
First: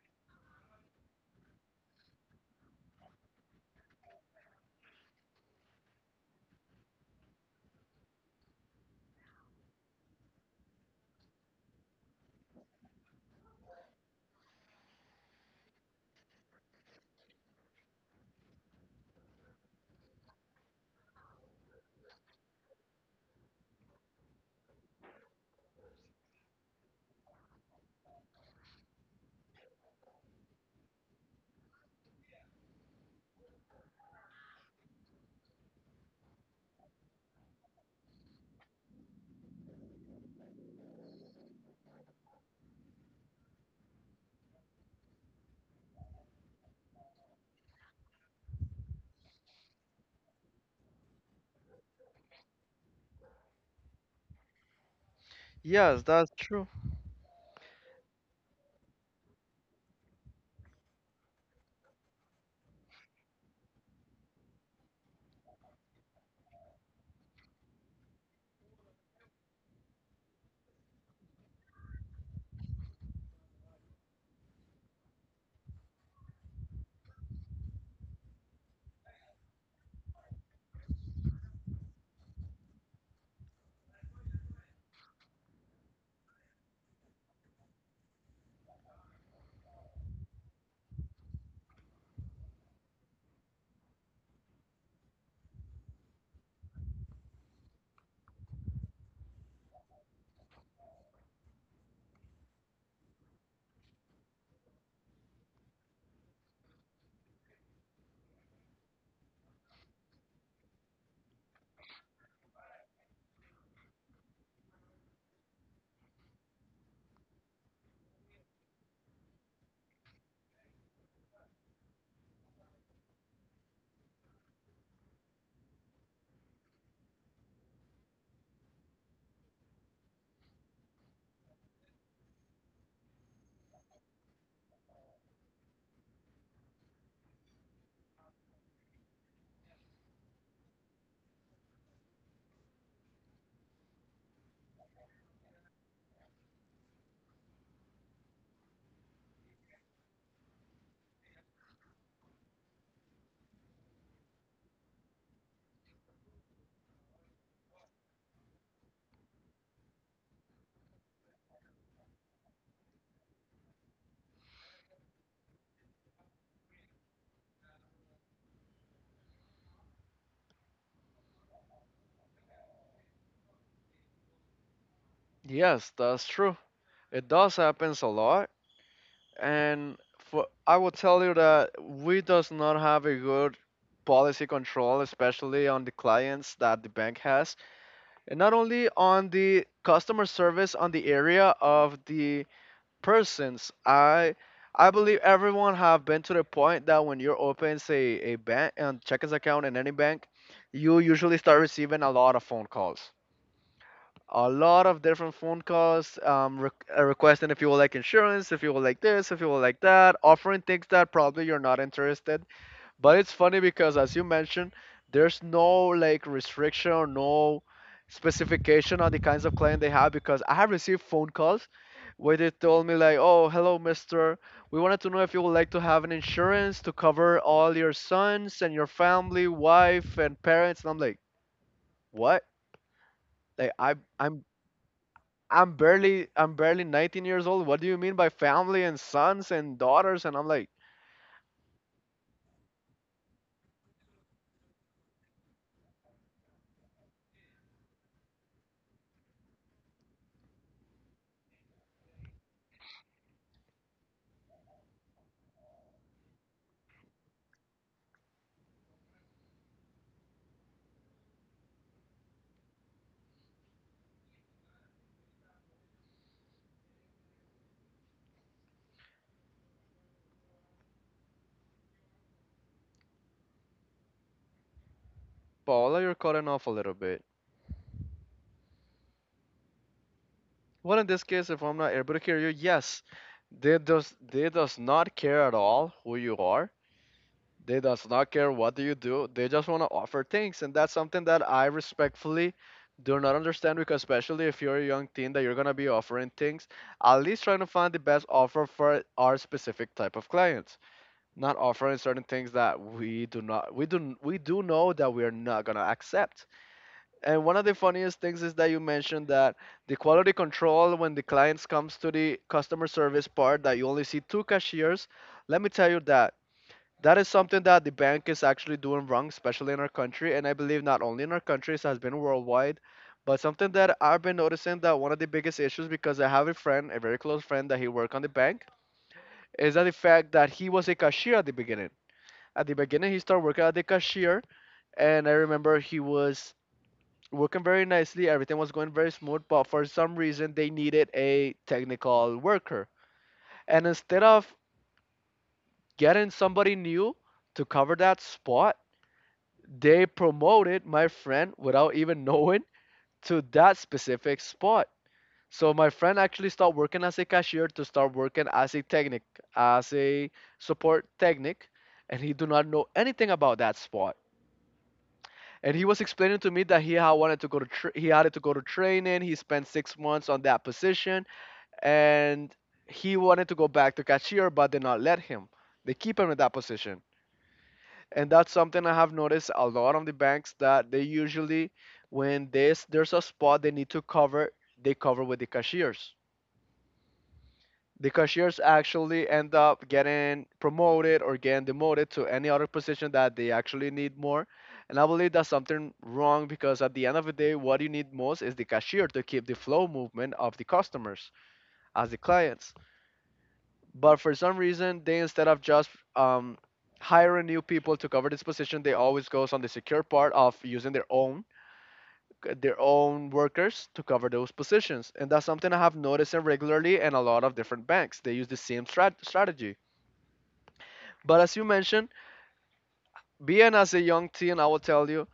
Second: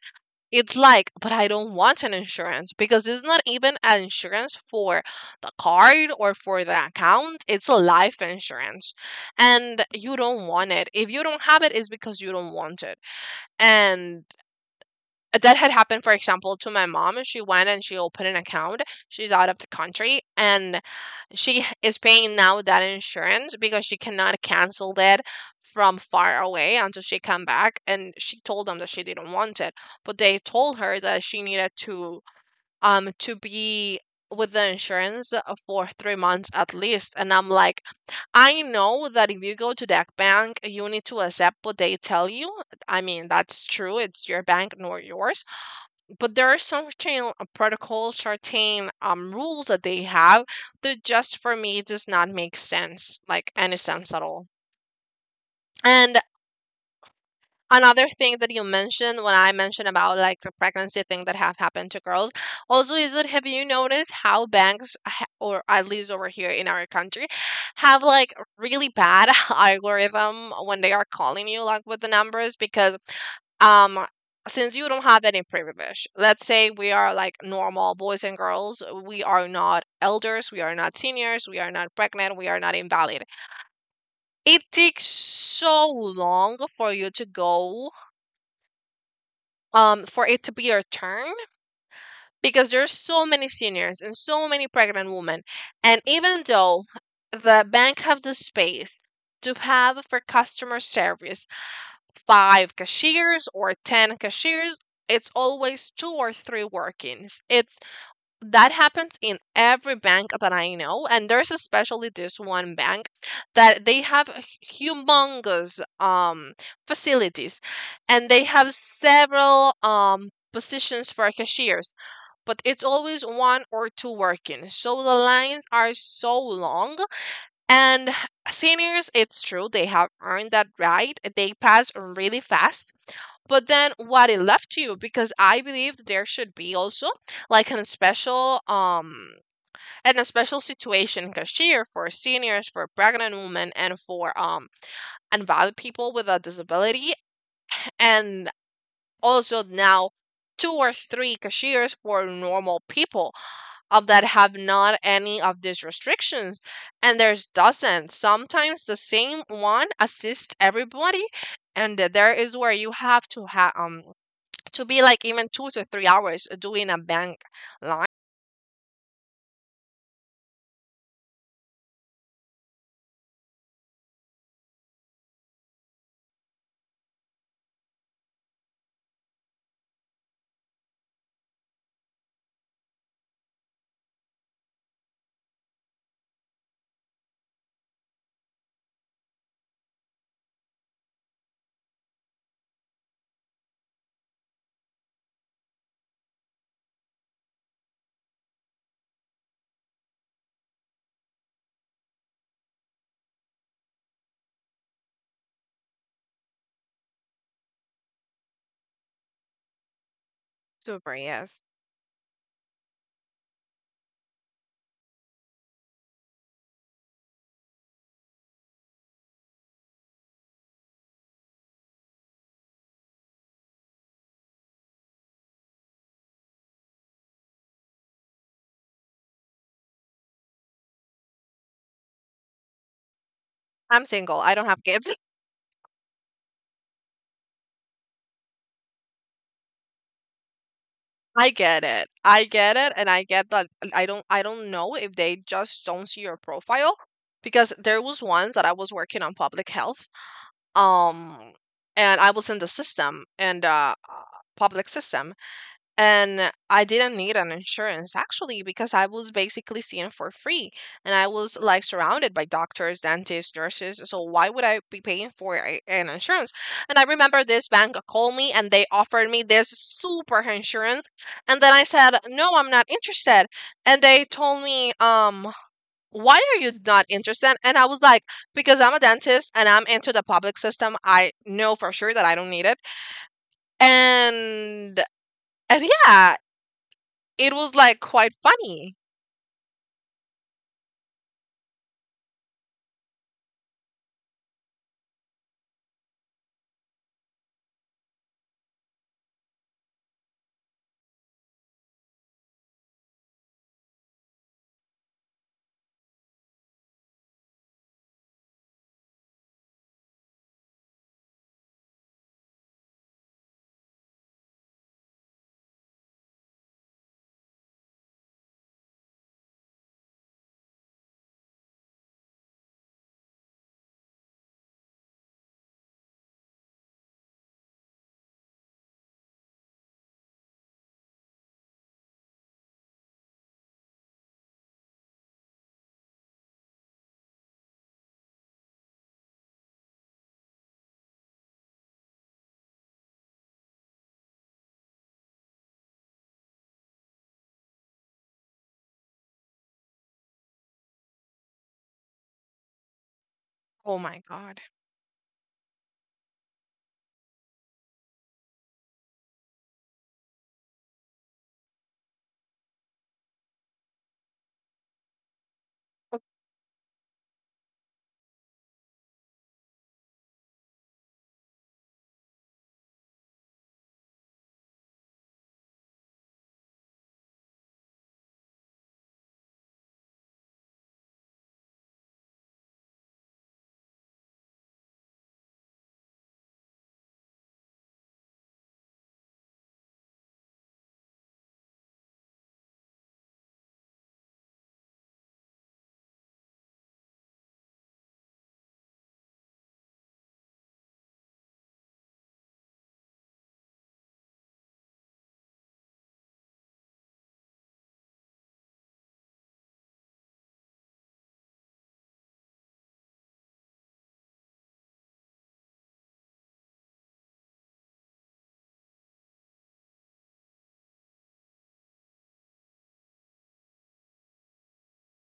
A: It's like, but I don't want an insurance, because it's not even an insurance for the card or for the account, it's a life insurance. And you don't want it. If you don't have it, it's because you don't want it. And that had happened, for example, to my mom. She went and she opened an account, she's out of the country, and she is paying now that insurance because she cannot cancel that from far away until she come back. And she told them that she didn't want it, but they told her that she needed to be with the insurance for 3 months at least. And I'm like, I know that if you go to that bank, you need to accept what they tell you. I mean, that's true. It's your bank, nor yours, but there are some certain protocols, certain rules that they have that just for me does not make sense, like any sense at all.
B: Yes,
A: And
B: that's true.
A: another thing that you mentioned when I mentioned about like the pregnancy thing that have happened to girls, also, is that, have you noticed how banks or at least over here in our country have like really bad algorithm when they are calling you, like, with the numbers? Because um since you don't have any privilege, let's say, we are like normal boys and girls, we are not elders, we are not seniors, we are not pregnant, we are not invalid, it takes so long for you to go for it to be your turn, because there's so many seniors and so many pregnant women. And even though the bank have the space to have for customer service five cashiers or ten cashiers, it's always two or three workings. It's that happens in every bank that I know, and there's especially this one bank that they have humongous facilities, and they have several positions for cashiers, but it's always one or two working. So the lines are so long, and seniors, it's true, they have earned that right. They pass really fast, but then what it left to you? Because I believe that there should be also like an special and a special situation cashier for seniors, for pregnant women, and for invalid people with a disability, and also now two or three cashiers for normal people that have not any of these restrictions. And there's dozens, sometimes the same one assists everybody, and there is where you have to be like even 2 to 3 hours doing a bank line.
B: Yes, that's true. It does happens a lot, and for I will tell you that we does not have a good policy control, especially on the clients that the bank has, and not only on the customer service on the area of the persons. I believe everyone have been to the point that when you open say a bank and checkings account in any bank, you usually start receiving a lot of phone calls. A lot of different phone calls requesting if you would like insurance, if you would like this, if you would like that, offering things that
A: Super,
B: probably you're
A: yes.
B: not interested. But it's funny because, as you mentioned, there's no like restriction or no specification on the kinds of client they have because I have received phone calls where they told me like, "Oh, hello, mister. We wanted to know if you would like to have an insurance to cover all your sons and your family, wife and parents." And I'm like, "What? Like,
A: I'm single. I don't have kids.
B: I'm barely 19 years old. What do you mean by family and sons and daughters?" And I'm like,
A: I get it. I get it, and I get that. I don't. I don't know if they just don't see your profile because there was once that I was working on public health, um, and I was in the system and public system, and I didn't need an insurance actually because I was basically seeing for free and I was like surrounded by doctors, dentists, nurses. So why would I be paying for an insurance? And I remember this bank called me and they offered me this super insurance and then I said, "No, I'm not interested." And they told me,
B: "Paula, you're
A: why
B: cutting
A: are
B: off a
A: you
B: little
A: not
B: bit."
A: interested?" And I was like, "Because I'm a dentist and I'm into the public
B: Well,
A: system.
B: in this
A: I
B: case, if I'm
A: know
B: not
A: for
B: able
A: sure
B: to
A: that
B: hear
A: I
B: you,
A: don't need it."
B: yes, they does
A: And
B: not care at
A: and
B: all who you
A: yeah,
B: are.
A: it
B: They
A: was, like,
B: does not
A: quite
B: care what do you
A: funny.
B: do. They just want to offer things, and that's something that I respectfully do not understand because especially if you're a young teen that you're gonna be offering things, at least trying to find the best offer for our specific type of clients, not offering certain things that we do know that we are not gonna accept. And one of the funniest things is that you mentioned that the quality control when the clients comes to the customer service part that you only see two cashiers. Let me tell you that that is something that the bank is actually doing wrong, especially in our country, and I believe not only in our country, it has been worldwide. But something that I've been noticing that one of the biggest issues because I have a friend, a very close friend that he worked on the bank, is that the fact that he was a cashier at the beginning. At the beginning, he started working at the cashier, and I remember he was working very nicely. Everything was going very smooth, but for some reason they needed a technical worker. And instead of getting somebody new to cover that spot, they promoted my friend without even knowing to that
A: Oh my
B: specific
A: god.
B: spot. So my friend actually stopped working as a cashier to start working as a technic, as a support technic, and he do not know anything about that spot and he was explaining to me that he had to go to training. He spent 6 months on that position, and he wanted to go back to cashier, but they not let him. They keep him in that position, and that's something I have noticed a lot on the banks that they usually, when there's a spot they need to cover, they cover with the cashiers. The cashiers actually end up getting promoted or getting demoted to any other position that they actually need more. And I believe that's something wrong because at the end of the day, what you need most is the cashier to keep the flow movement of the customers as the clients. But for some reason, they instead of just um, hiring new people to cover this position, they always goes on the secure part of using their own workers to cover those positions. And that's something I have noticed regularly in a lot of different banks. They use the same strategy. But as you mentioned, being as a young teen, I will tell you,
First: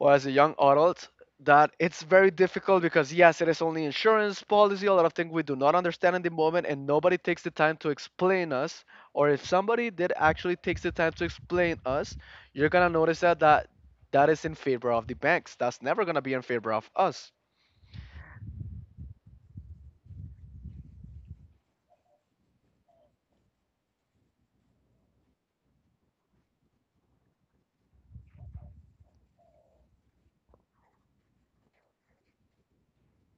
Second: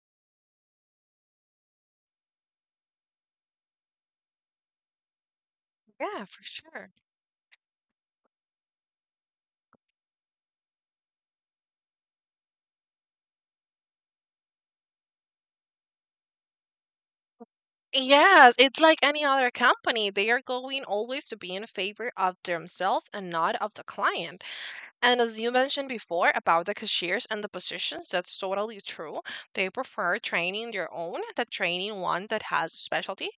B: or as a young adult that it's very difficult because yes it is only insurance policy a lot of things we do not understand in
A: Yeah,
B: the
A: for
B: moment and
A: sure.
B: nobody takes the time to explain us or if somebody did actually takes the time to explain us you're gonna notice that is in favor of the banks that's never gonna be in favor of us.
A: Yes, it's like any other company. They are going always to be in favor of themselves and not of the client. And as you mentioned before about the cashiers and the positions, that's totally true. They prefer training their own than training one that has a specialty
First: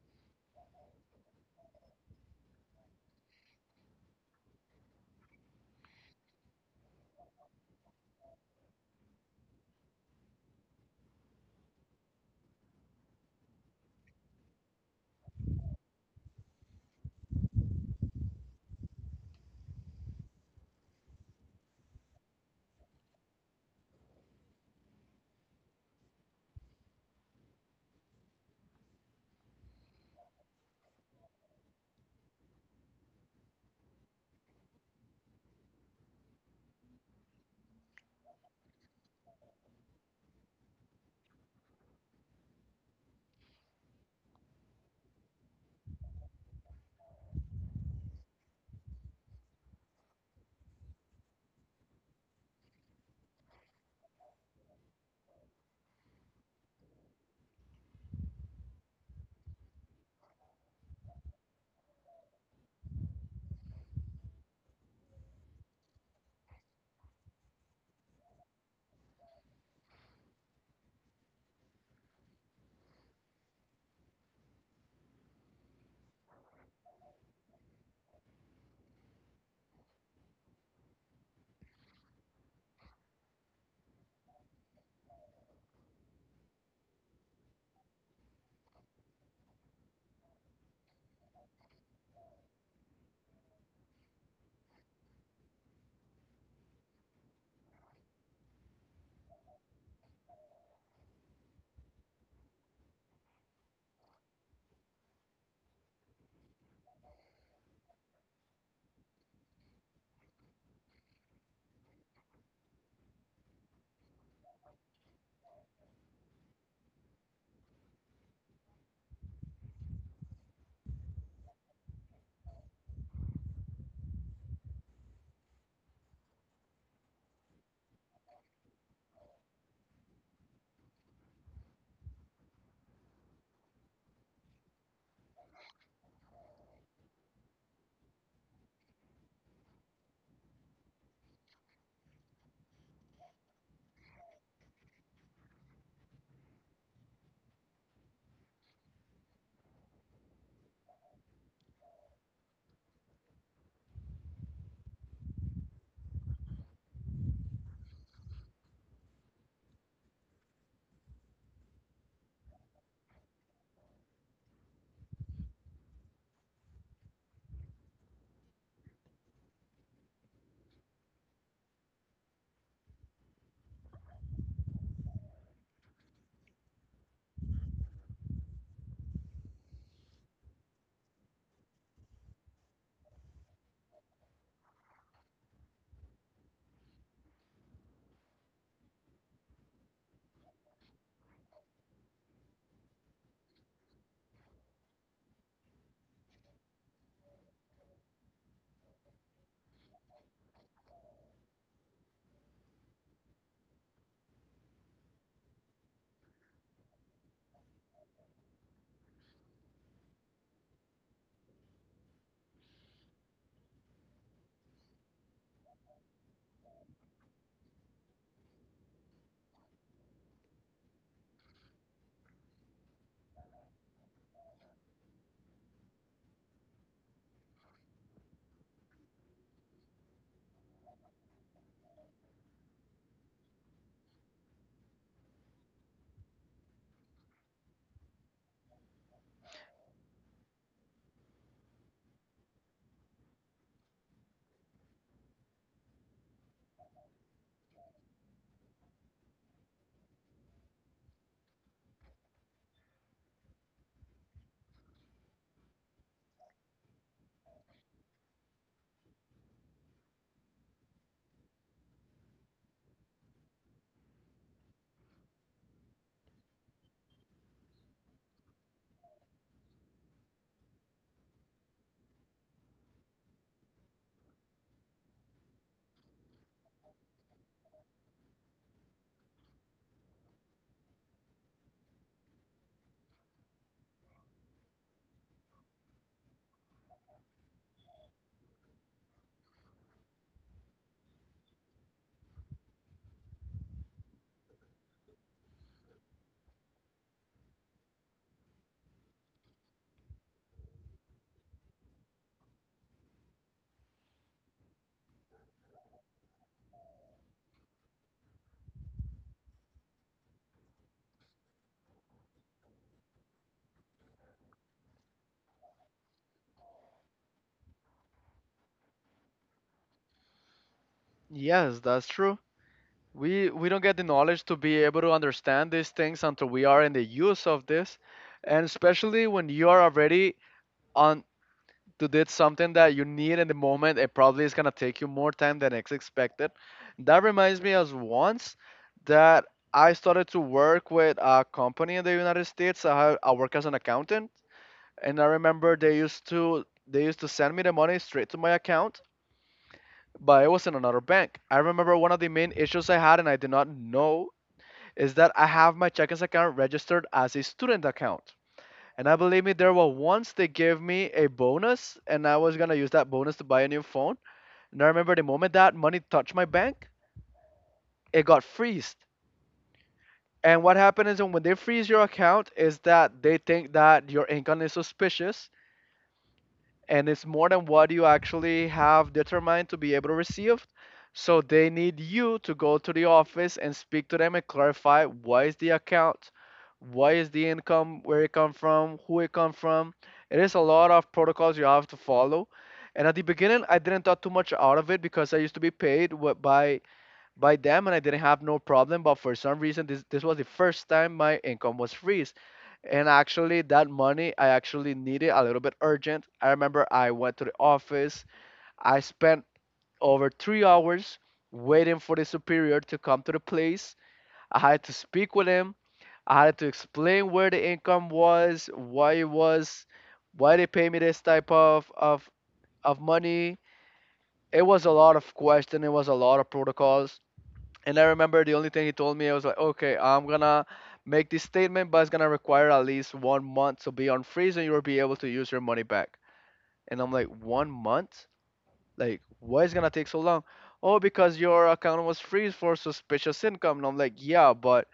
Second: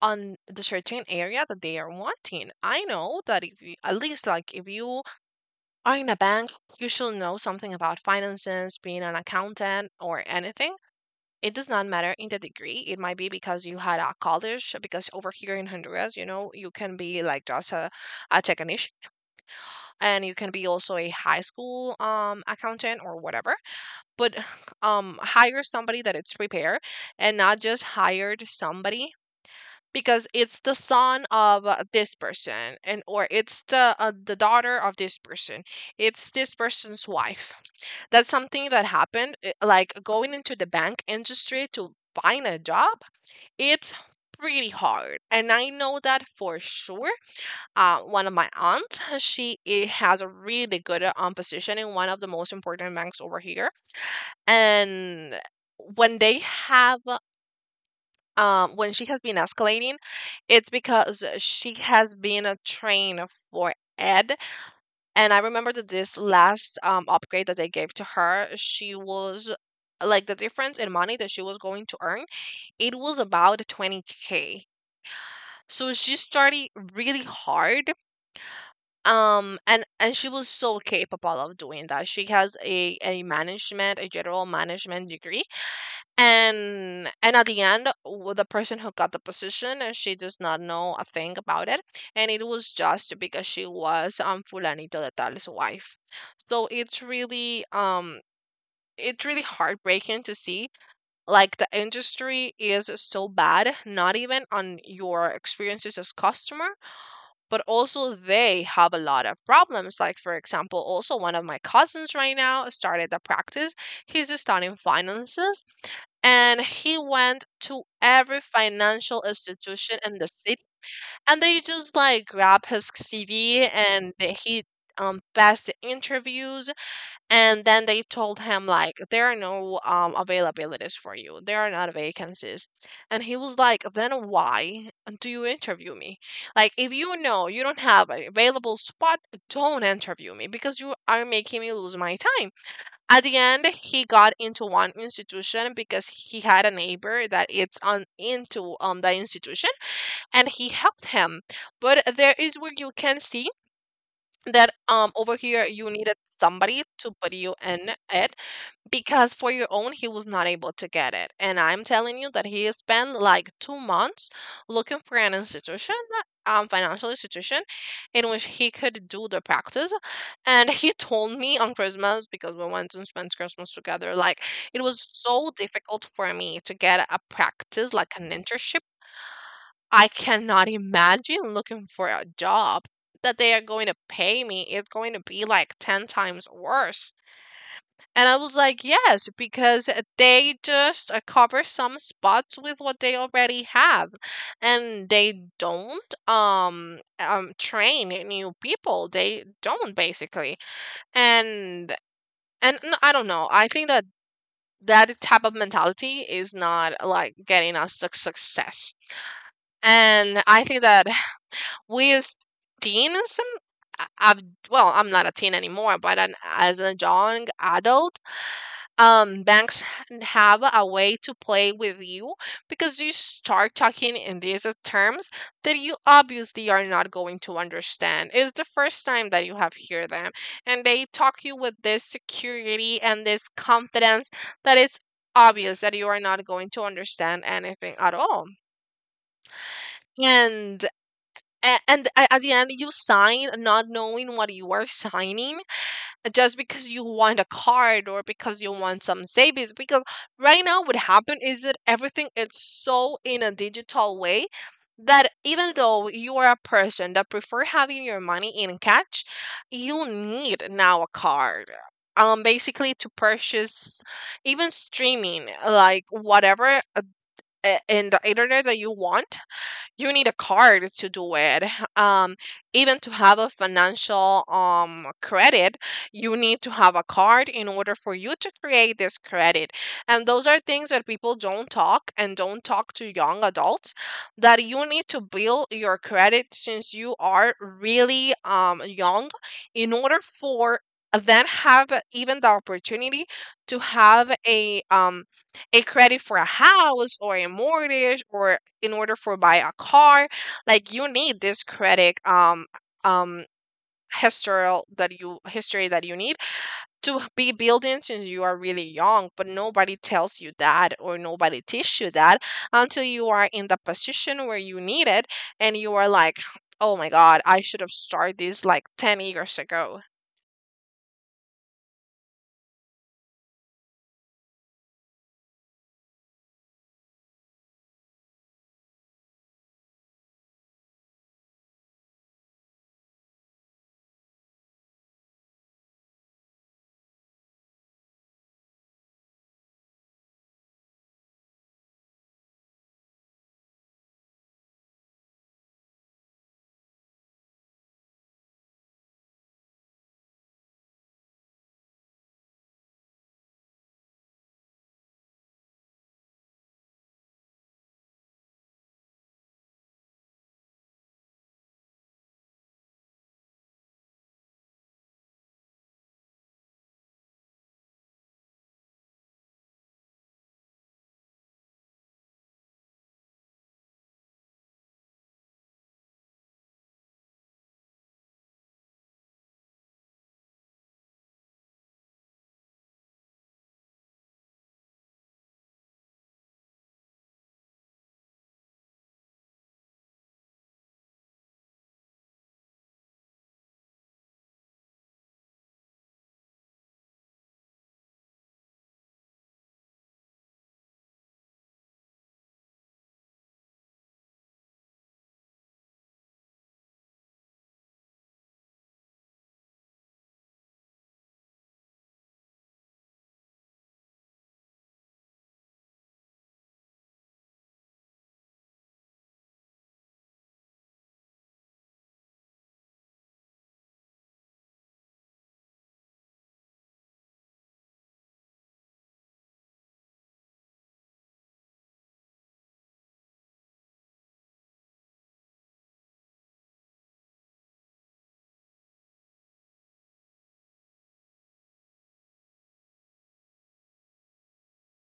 A: on the certain area that they are wanting. I know that if you, at least like if you are in a bank, you should know something about finances, being an accountant or anything. It does not matter in the degree. It might be because you had a college, because over here in Honduras, you know, you can be like just a technician and you can be also a high school accountant or whatever. But hire somebody that it's prepared and not just hired somebody because it's the son of this person and or it's the daughter of this person it's this person's wife that's something that happened like going into the bank industry to find a job it's pretty hard, and I know that for sure. One of my aunts, has a really good position in one of the most important banks over here, and when they have when she has been escalating, it's because she has been a train for Ed. And I remember that this last upgrade that they gave to her, she was like the difference in money that she was going to earn, it was about 20k. So she started really hard. And She was so capable of doing that. She has a management, a general management degree. And at the end, the person who got the position, she does not know a thing about it. And it was just because she was Fulanito de Tal's wife. So it's really heartbreaking to see like the industry is so bad, not even on your experiences as customer but also they have a lot of problems. Like, for example, also one of my cousins right now started a practice. He's studying finances and he went to every financial institution in the city and they just like grab his CV and he passed the interviews and then they told him like, "There are no, availabilities for you. There are not vacancies." And he was like, "Then why do you interview me? Like, if you know you don't have an available spot, don't interview me because you are making me lose my time." At the end, he got into one institution because he had a neighbor that it's on into the institution, and he helped him. But there is where you can see that over here you needed somebody to put you in it because for your own he was not able to get it, and I'm telling you that he spent like 2 months looking for an institution, financial institution, in which he could do the practice. And he told me on Christmas, because we went and spent Christmas together, like it was so difficult for me to get a practice like an internship. I cannot imagine looking for a job that they are going to pay me. It's going to be like 10 times worse. And I was like, yes, because they just cover some spots with what they already have, and they don't train new people. They don't basically, and I don't know. I think that that type of mentality is not like getting us success, and I think that we as teens. I- I've Well, I'm not a teen anymore, but as a young adult, banks have a way to play with you because you start talking in these terms that you obviously are not going to understand. It's the first time that you have hear them, and they talk you with this security and this confidence that it's obvious that you are not going to understand anything at all. And a- and a- at the end you sign not knowing what you are signing, just because you want a card or because you want some savings, because right now what happened is that everything is so in a digital way that even though you are a person that prefer having your money in cash, you need now a card, basically to purchase even streaming like whatever in the internet that you want, you need a card to do it. Um, Even to have a financial credit, you need to have a card in order for you to create this credit. And those are things that people don't talk and don't talk to young adults, that you need to build your credit since you are really young in order for then have even the opportunity to have a credit for a house or a mortgage or in order for buy a car. Like you need this credit um historical that you history that you need to be building since you are really young, but nobody tells you that or nobody teach you that until you are in the position where you need it, and you are like, oh my god, I should have started this like 10 years ago.
B: Yes, that's true. We don't get the knowledge to be able to understand these things until we are in the use of this, and especially when you are already on to do something that you need in the moment it probably is going to take you more time than it's expected. That reminds me as once that I started to work with a company in the United States. I work as an accountant, and I remember they used to send me the money straight to my account, but it was in another bank. I remember one of the main issues I had and I did not know is that I have my checkings account registered as a student account. And I believe me, there were once they gave me a bonus, and I was gonna use that bonus to buy a new phone. And I remember the moment that money touched my bank, it got freezed. And what happened is when they freeze your account, is that they think that your income is suspicious, and it's more than what you actually have determined to be able to receive. So they need you to go to the office and speak to them and clarify what is the account, what is the income, where it come from, who it come from. It is a lot of protocols you have to follow. And at the beginning, I didn't thought too much out of it because I used to be paid by them and I didn't have no problem. But for some reason, this was the first time my income was freeze. And actually, that money I actually needed a little bit urgent. I remember I went to the office. I spent over 3 hours waiting for the superior to come to the place. I had to speak with him. I had to explain where the income was, why it was, why they pay me this type of money. It was a lot of question. It was a lot of protocols and I remember the only thing he told me, I was like, okay, I'm gonna make this statement, but it's gonna require at least 1 month to be on freeze and you'll be able to use your money back. And I'm like, 1 month? Like, why is it gonna take so long? Oh, because your account was freeze for suspicious income. And I'm like, yeah, but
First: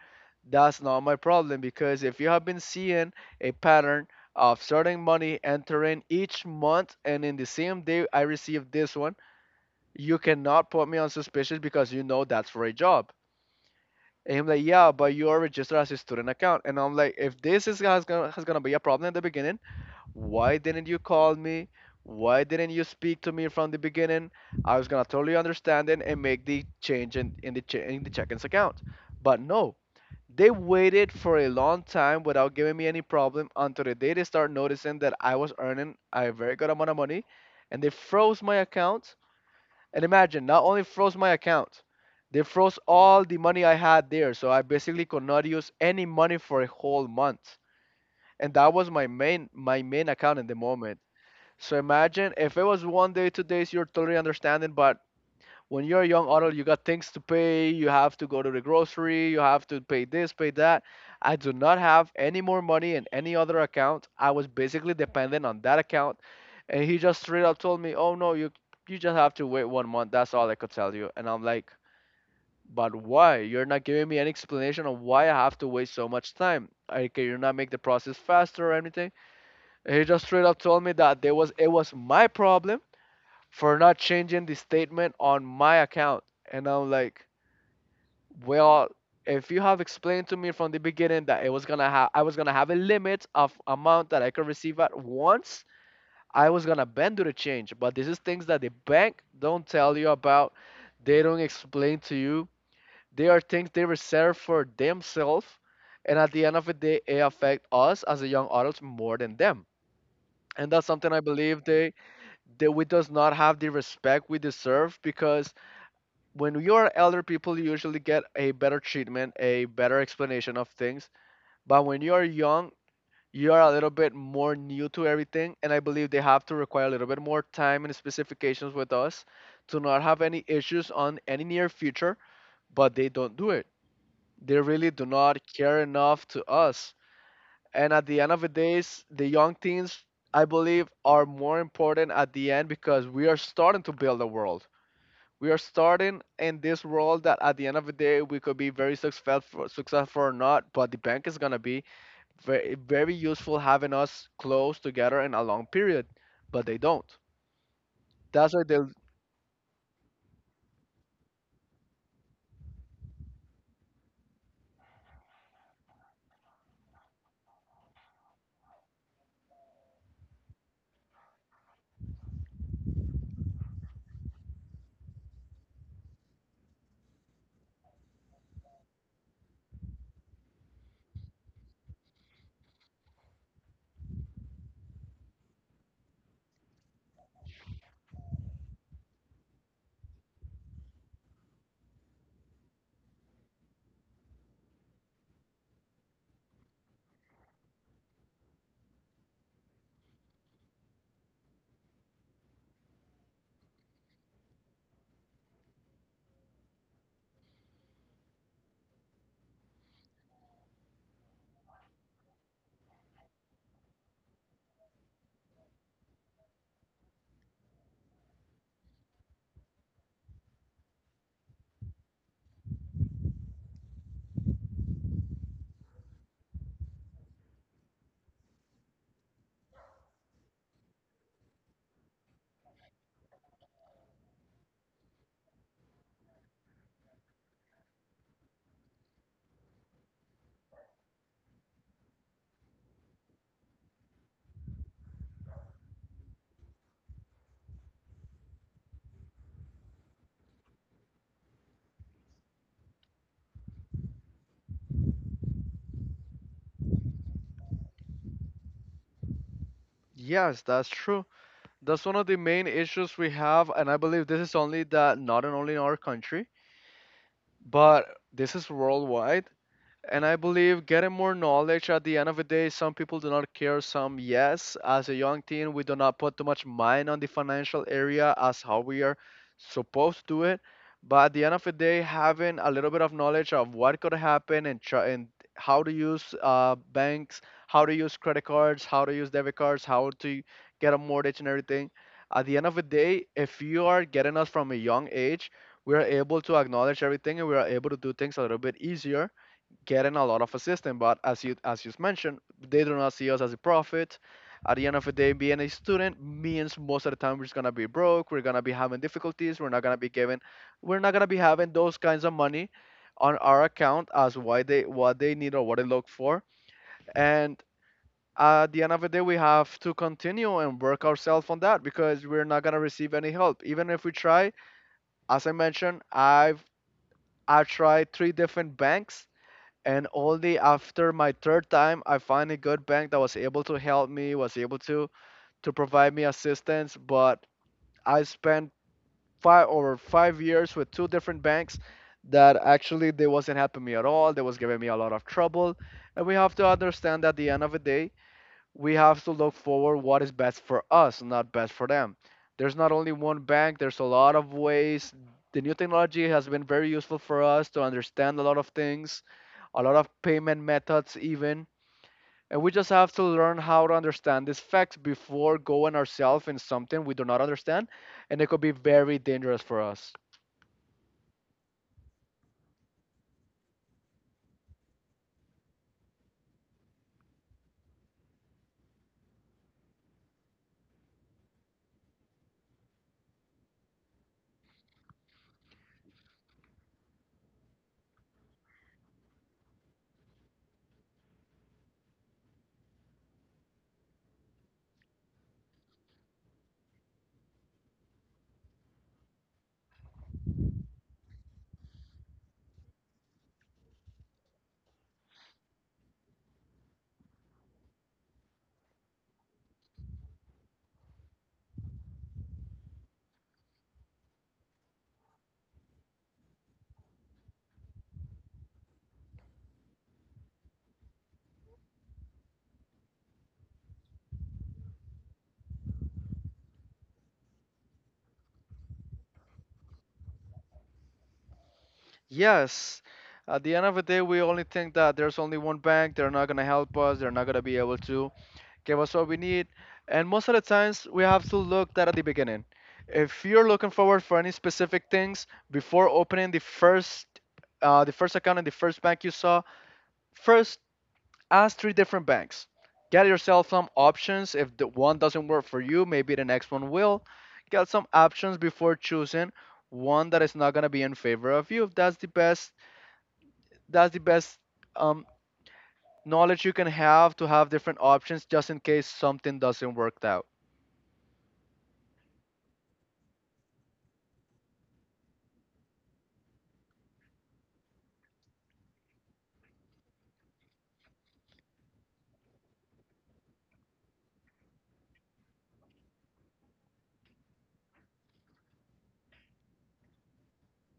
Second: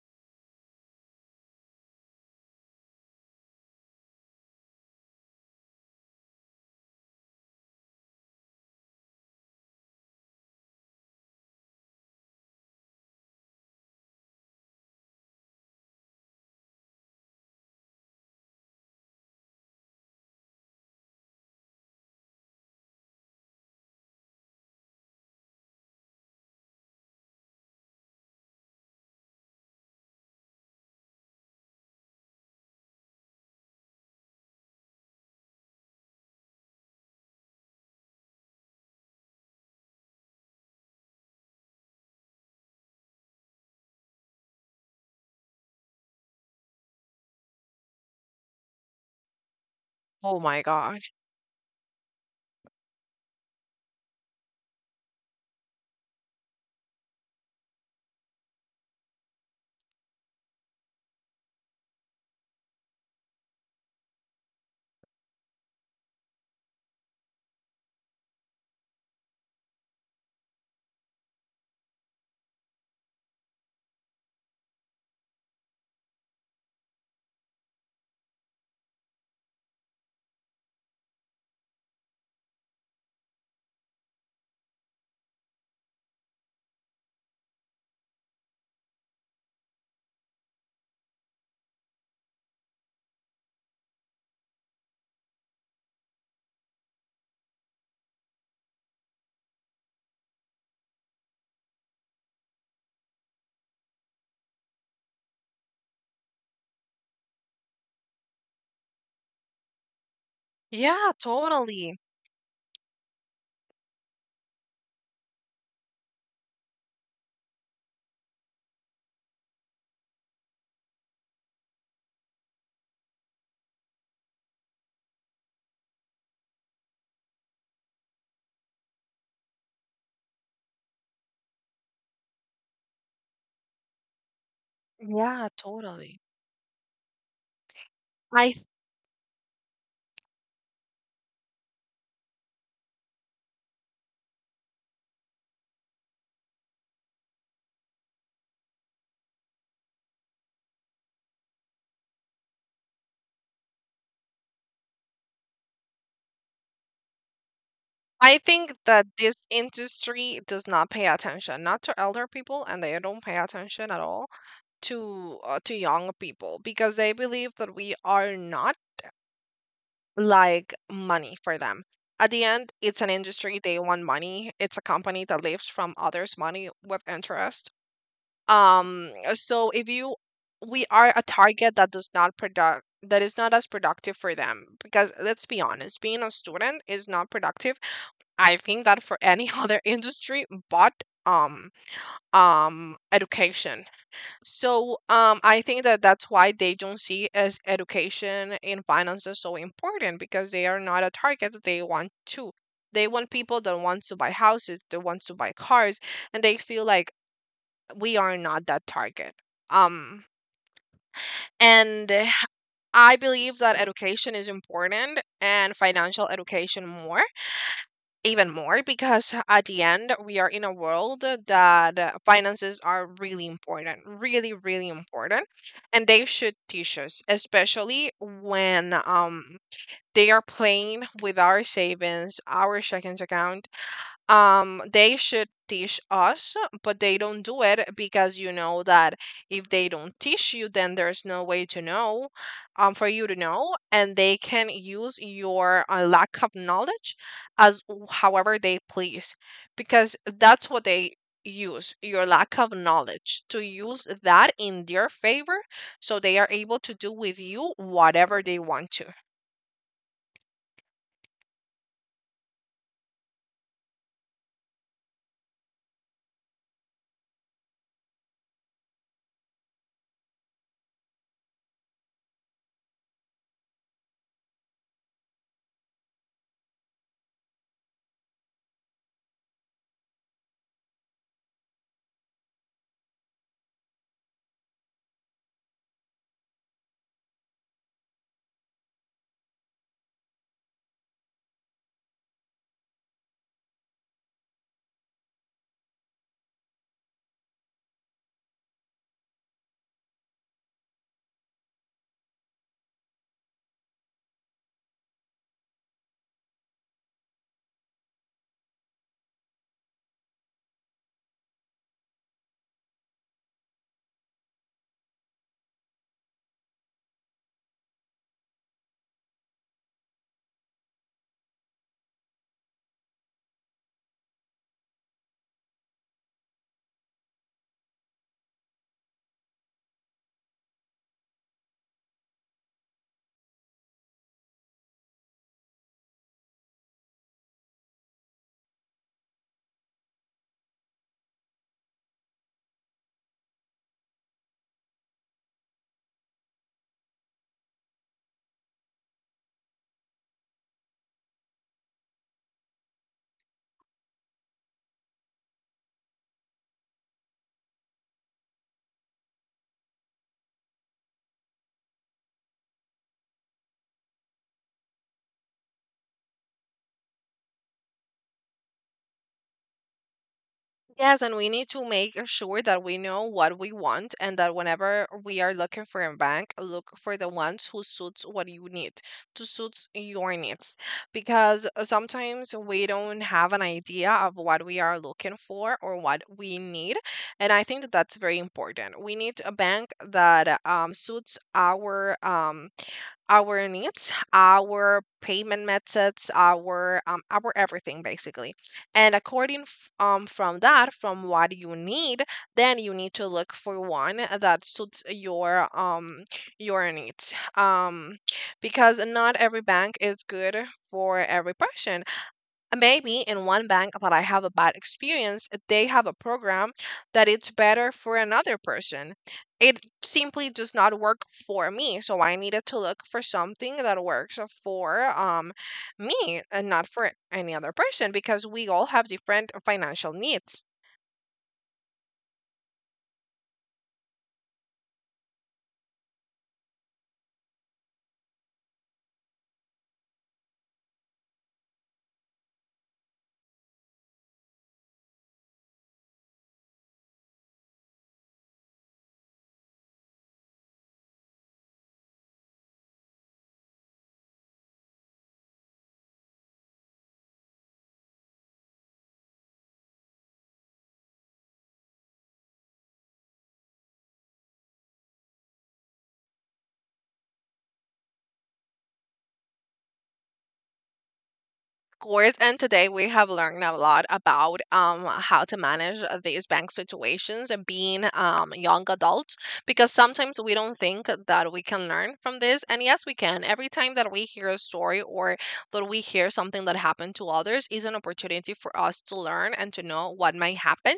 B: that's not my problem because if you have been seeing a pattern of certain money entering each month and in the same day I received this one, you cannot put me on suspicious because you know that's for a job. And I'm like, yeah, but you are registered as a student account. And I'm like, if this is has gonna be a problem at the beginning, why didn't you call me? Why didn't you speak to me from the beginning? I was gonna totally understand it and make the change in the in the check-ins account. But no, they waited for a long time without giving me any problem until the day they start noticing that I was earning a very good amount of money, and they froze my account and imagine, not only froze my account, they froze all the money I had there. So I basically could not use any money for a whole month. And that was my main account
A: Oh
B: in the
A: my
B: moment.
A: god.
B: So imagine if it was 1 day, 2 days, you're totally understanding, but when you're a young adult, you got things to pay. You have to go to the grocery. You have to pay this, pay that. I do not have any more money in any other account. I was basically dependent on that account, and he just straight up told me, "Oh no, you just have to wait 1 month. That's all I could tell you." And I'm like, "But why? You're not giving me any explanation of why I have to wait so much time. Like, can you not make the process faster or anything?" And he just straight up told me that there was it was my problem for not changing the statement on my account. And I'm like, well, if you have explained to me from the beginning that it was gonna have, I was gonna have a limit of amount that I could receive at once, I was gonna bend to the change. But this is things that the bank don't tell you about. They don't explain to you. They are things they reserve for themselves. And at the end of the day, it affect us as a young adults more than them. And that's something
A: Yeah,
B: I believe they
A: totally.
B: that we does not have the respect we deserve, because when you are elder people, you usually get a better treatment, a better explanation of things. But when you are young, you are a little bit more new to everything, and I believe they have to require a little bit more time and specifications with us to not have any issues on any near future. But they don't do it. They really do not
A: Yeah,
B: care
A: totally.
B: enough to us. And at the end of the
A: I
B: days, the young teens, I believe, are more important at the end, because we are starting to build a world. We are starting in this world that at the end of the day we could be very successful or not. But the bank is going to be very, very useful having us close together in a long period. But they don't.
A: I
B: That's why
A: think
B: they...
A: that this industry does not pay attention, not to elder people, and they don't pay attention at all to young people because they believe that we are not like money for them. At the end, it's an industry. They want money. It's a company that lives from others' money with interest. So if you, we are a target that does not product that is not as productive for them, because let's be honest, being a student is not productive I think that for any other industry, but um education. So I think that that's why they don't see as education in finance is so important, because they are not a target. They want to. They want people that want to buy houses, that want to buy cars, and they feel like we are not that target. Um and eh, I believe that education is important, and financial education more. Even more, because at the end, we are in a world that finances are really important, really, really important, and they should teach us, especially when they are playing with our savings, our checking account, they should teach us, but they don't do it because you know that if they don't teach you, then there's no way to know, for you to know, and they can use your lack of knowledge as however they please, because that's what they use your lack of knowledge to use that in their favor, so they are able to do with you whatever they want to.
B: Yes, that's true. That's one of the main issues we have, and I believe this is only that not in only in our country, but this is worldwide. And I believe getting more knowledge at the end of the day, some people do not care, some yes. As a young teen, we do not put too much mind on the financial area as how we are supposed to do it. But at the end of the day, having a little bit of knowledge of what could happen and how to use banks, how to use credit cards, how to use debit cards, how to get a mortgage and everything. At the end of the day, if you are getting us from a young age, we are able to acknowledge everything, and we are able to do things a little bit easier, getting a lot of assistance. But as you mentioned, they do not see us as a profit. At the end of the day, being a student means most of the time we're just gonna be broke. We're gonna be having difficulties. We're not gonna be given, we're not gonna be having those kinds of money on our account as why they what they need or what they look for. And at the end of the day, we have to continue and work ourselves on that, because we're not gonna receive any help, even if we try. As I mentioned, I tried three different banks, and only after my third time, I find a good bank that was able to help me, was able to provide me assistance. But I spent 5 over 5 years with two different banks that actually they wasn't helping me at all. They was giving me a lot of trouble. And we have to understand that at the end of the day, we have to look forward what is best for us, not best for them. There's not only one bank, there's a lot of ways. The new technology has been very useful for us to understand a lot of things, a lot of payment methods even. And we just have to learn how to understand these facts before going ourselves in something we do not understand, and it could be very dangerous for us.
A: Yes, and we need to make sure that we know what we want, and that whenever we are looking for a bank, look for the ones who suits what you need, to suits your needs. Because sometimes we don't have an idea of what we are looking for or what we need, and I think that that's very important. We need a bank that suits our needs, our payment methods, our everything basically. And according from that, from what you need, then you need to look for one that suits your needs. Because not every bank is good for every person. Maybe in one bank that I have a bad experience, they have a program that it's better for another person. It simply does not work for me, so I needed to look for something that works for me and not for any other person, because we all have different financial needs.
B: Yes, at the end of the day, we only think that there's only one bank, they're not going to help us, they're not going to be able to give us what we need. And most of the times, we have to look that at the beginning. If you're looking forward for any specific things before opening the first account in the first bank you saw, first ask three different banks. Get yourself some options. If the one doesn't work for you, maybe the next one will. Get some options before choosing one that is not gonna be in favor of you. That's the best. That's the best um, knowledge you can have, to have different options just in case something doesn't work out.
A: Course. And today we have learned a lot about how to manage these bank situations and being young adults, because sometimes we don't think that we can learn from this. And yes, we can. Every time that we hear a story or that we hear something that happened to others is an opportunity for us to learn and to know what might happen.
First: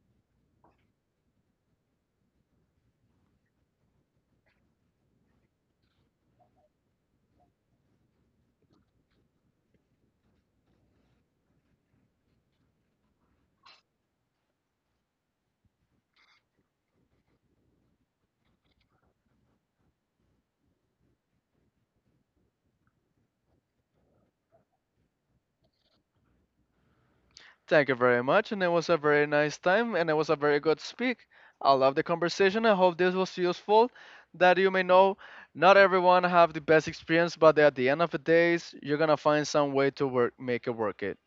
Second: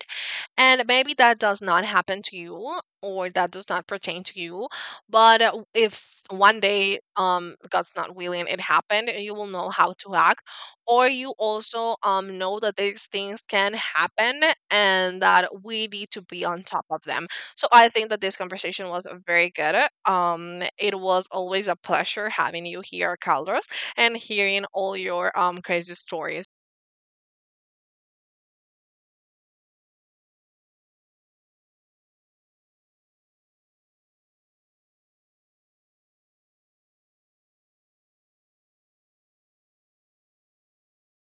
A: And maybe that does not happen to you or that does not pertain to you. But if one day, God's not willing, it happened, you will know how to act. Or you also know that these things can happen and that we need to be on top of them. So I think that this conversation was very good. It was always a pleasure having you here, Carlos, and hearing all your crazy stories.
B: Thank you very much, and it was a very nice time, and it was a very good speak. I love the conversation. I hope this was useful. That you may know, not everyone have the best experience, but at the end of the days, you're gonna find some way to work, make it work it.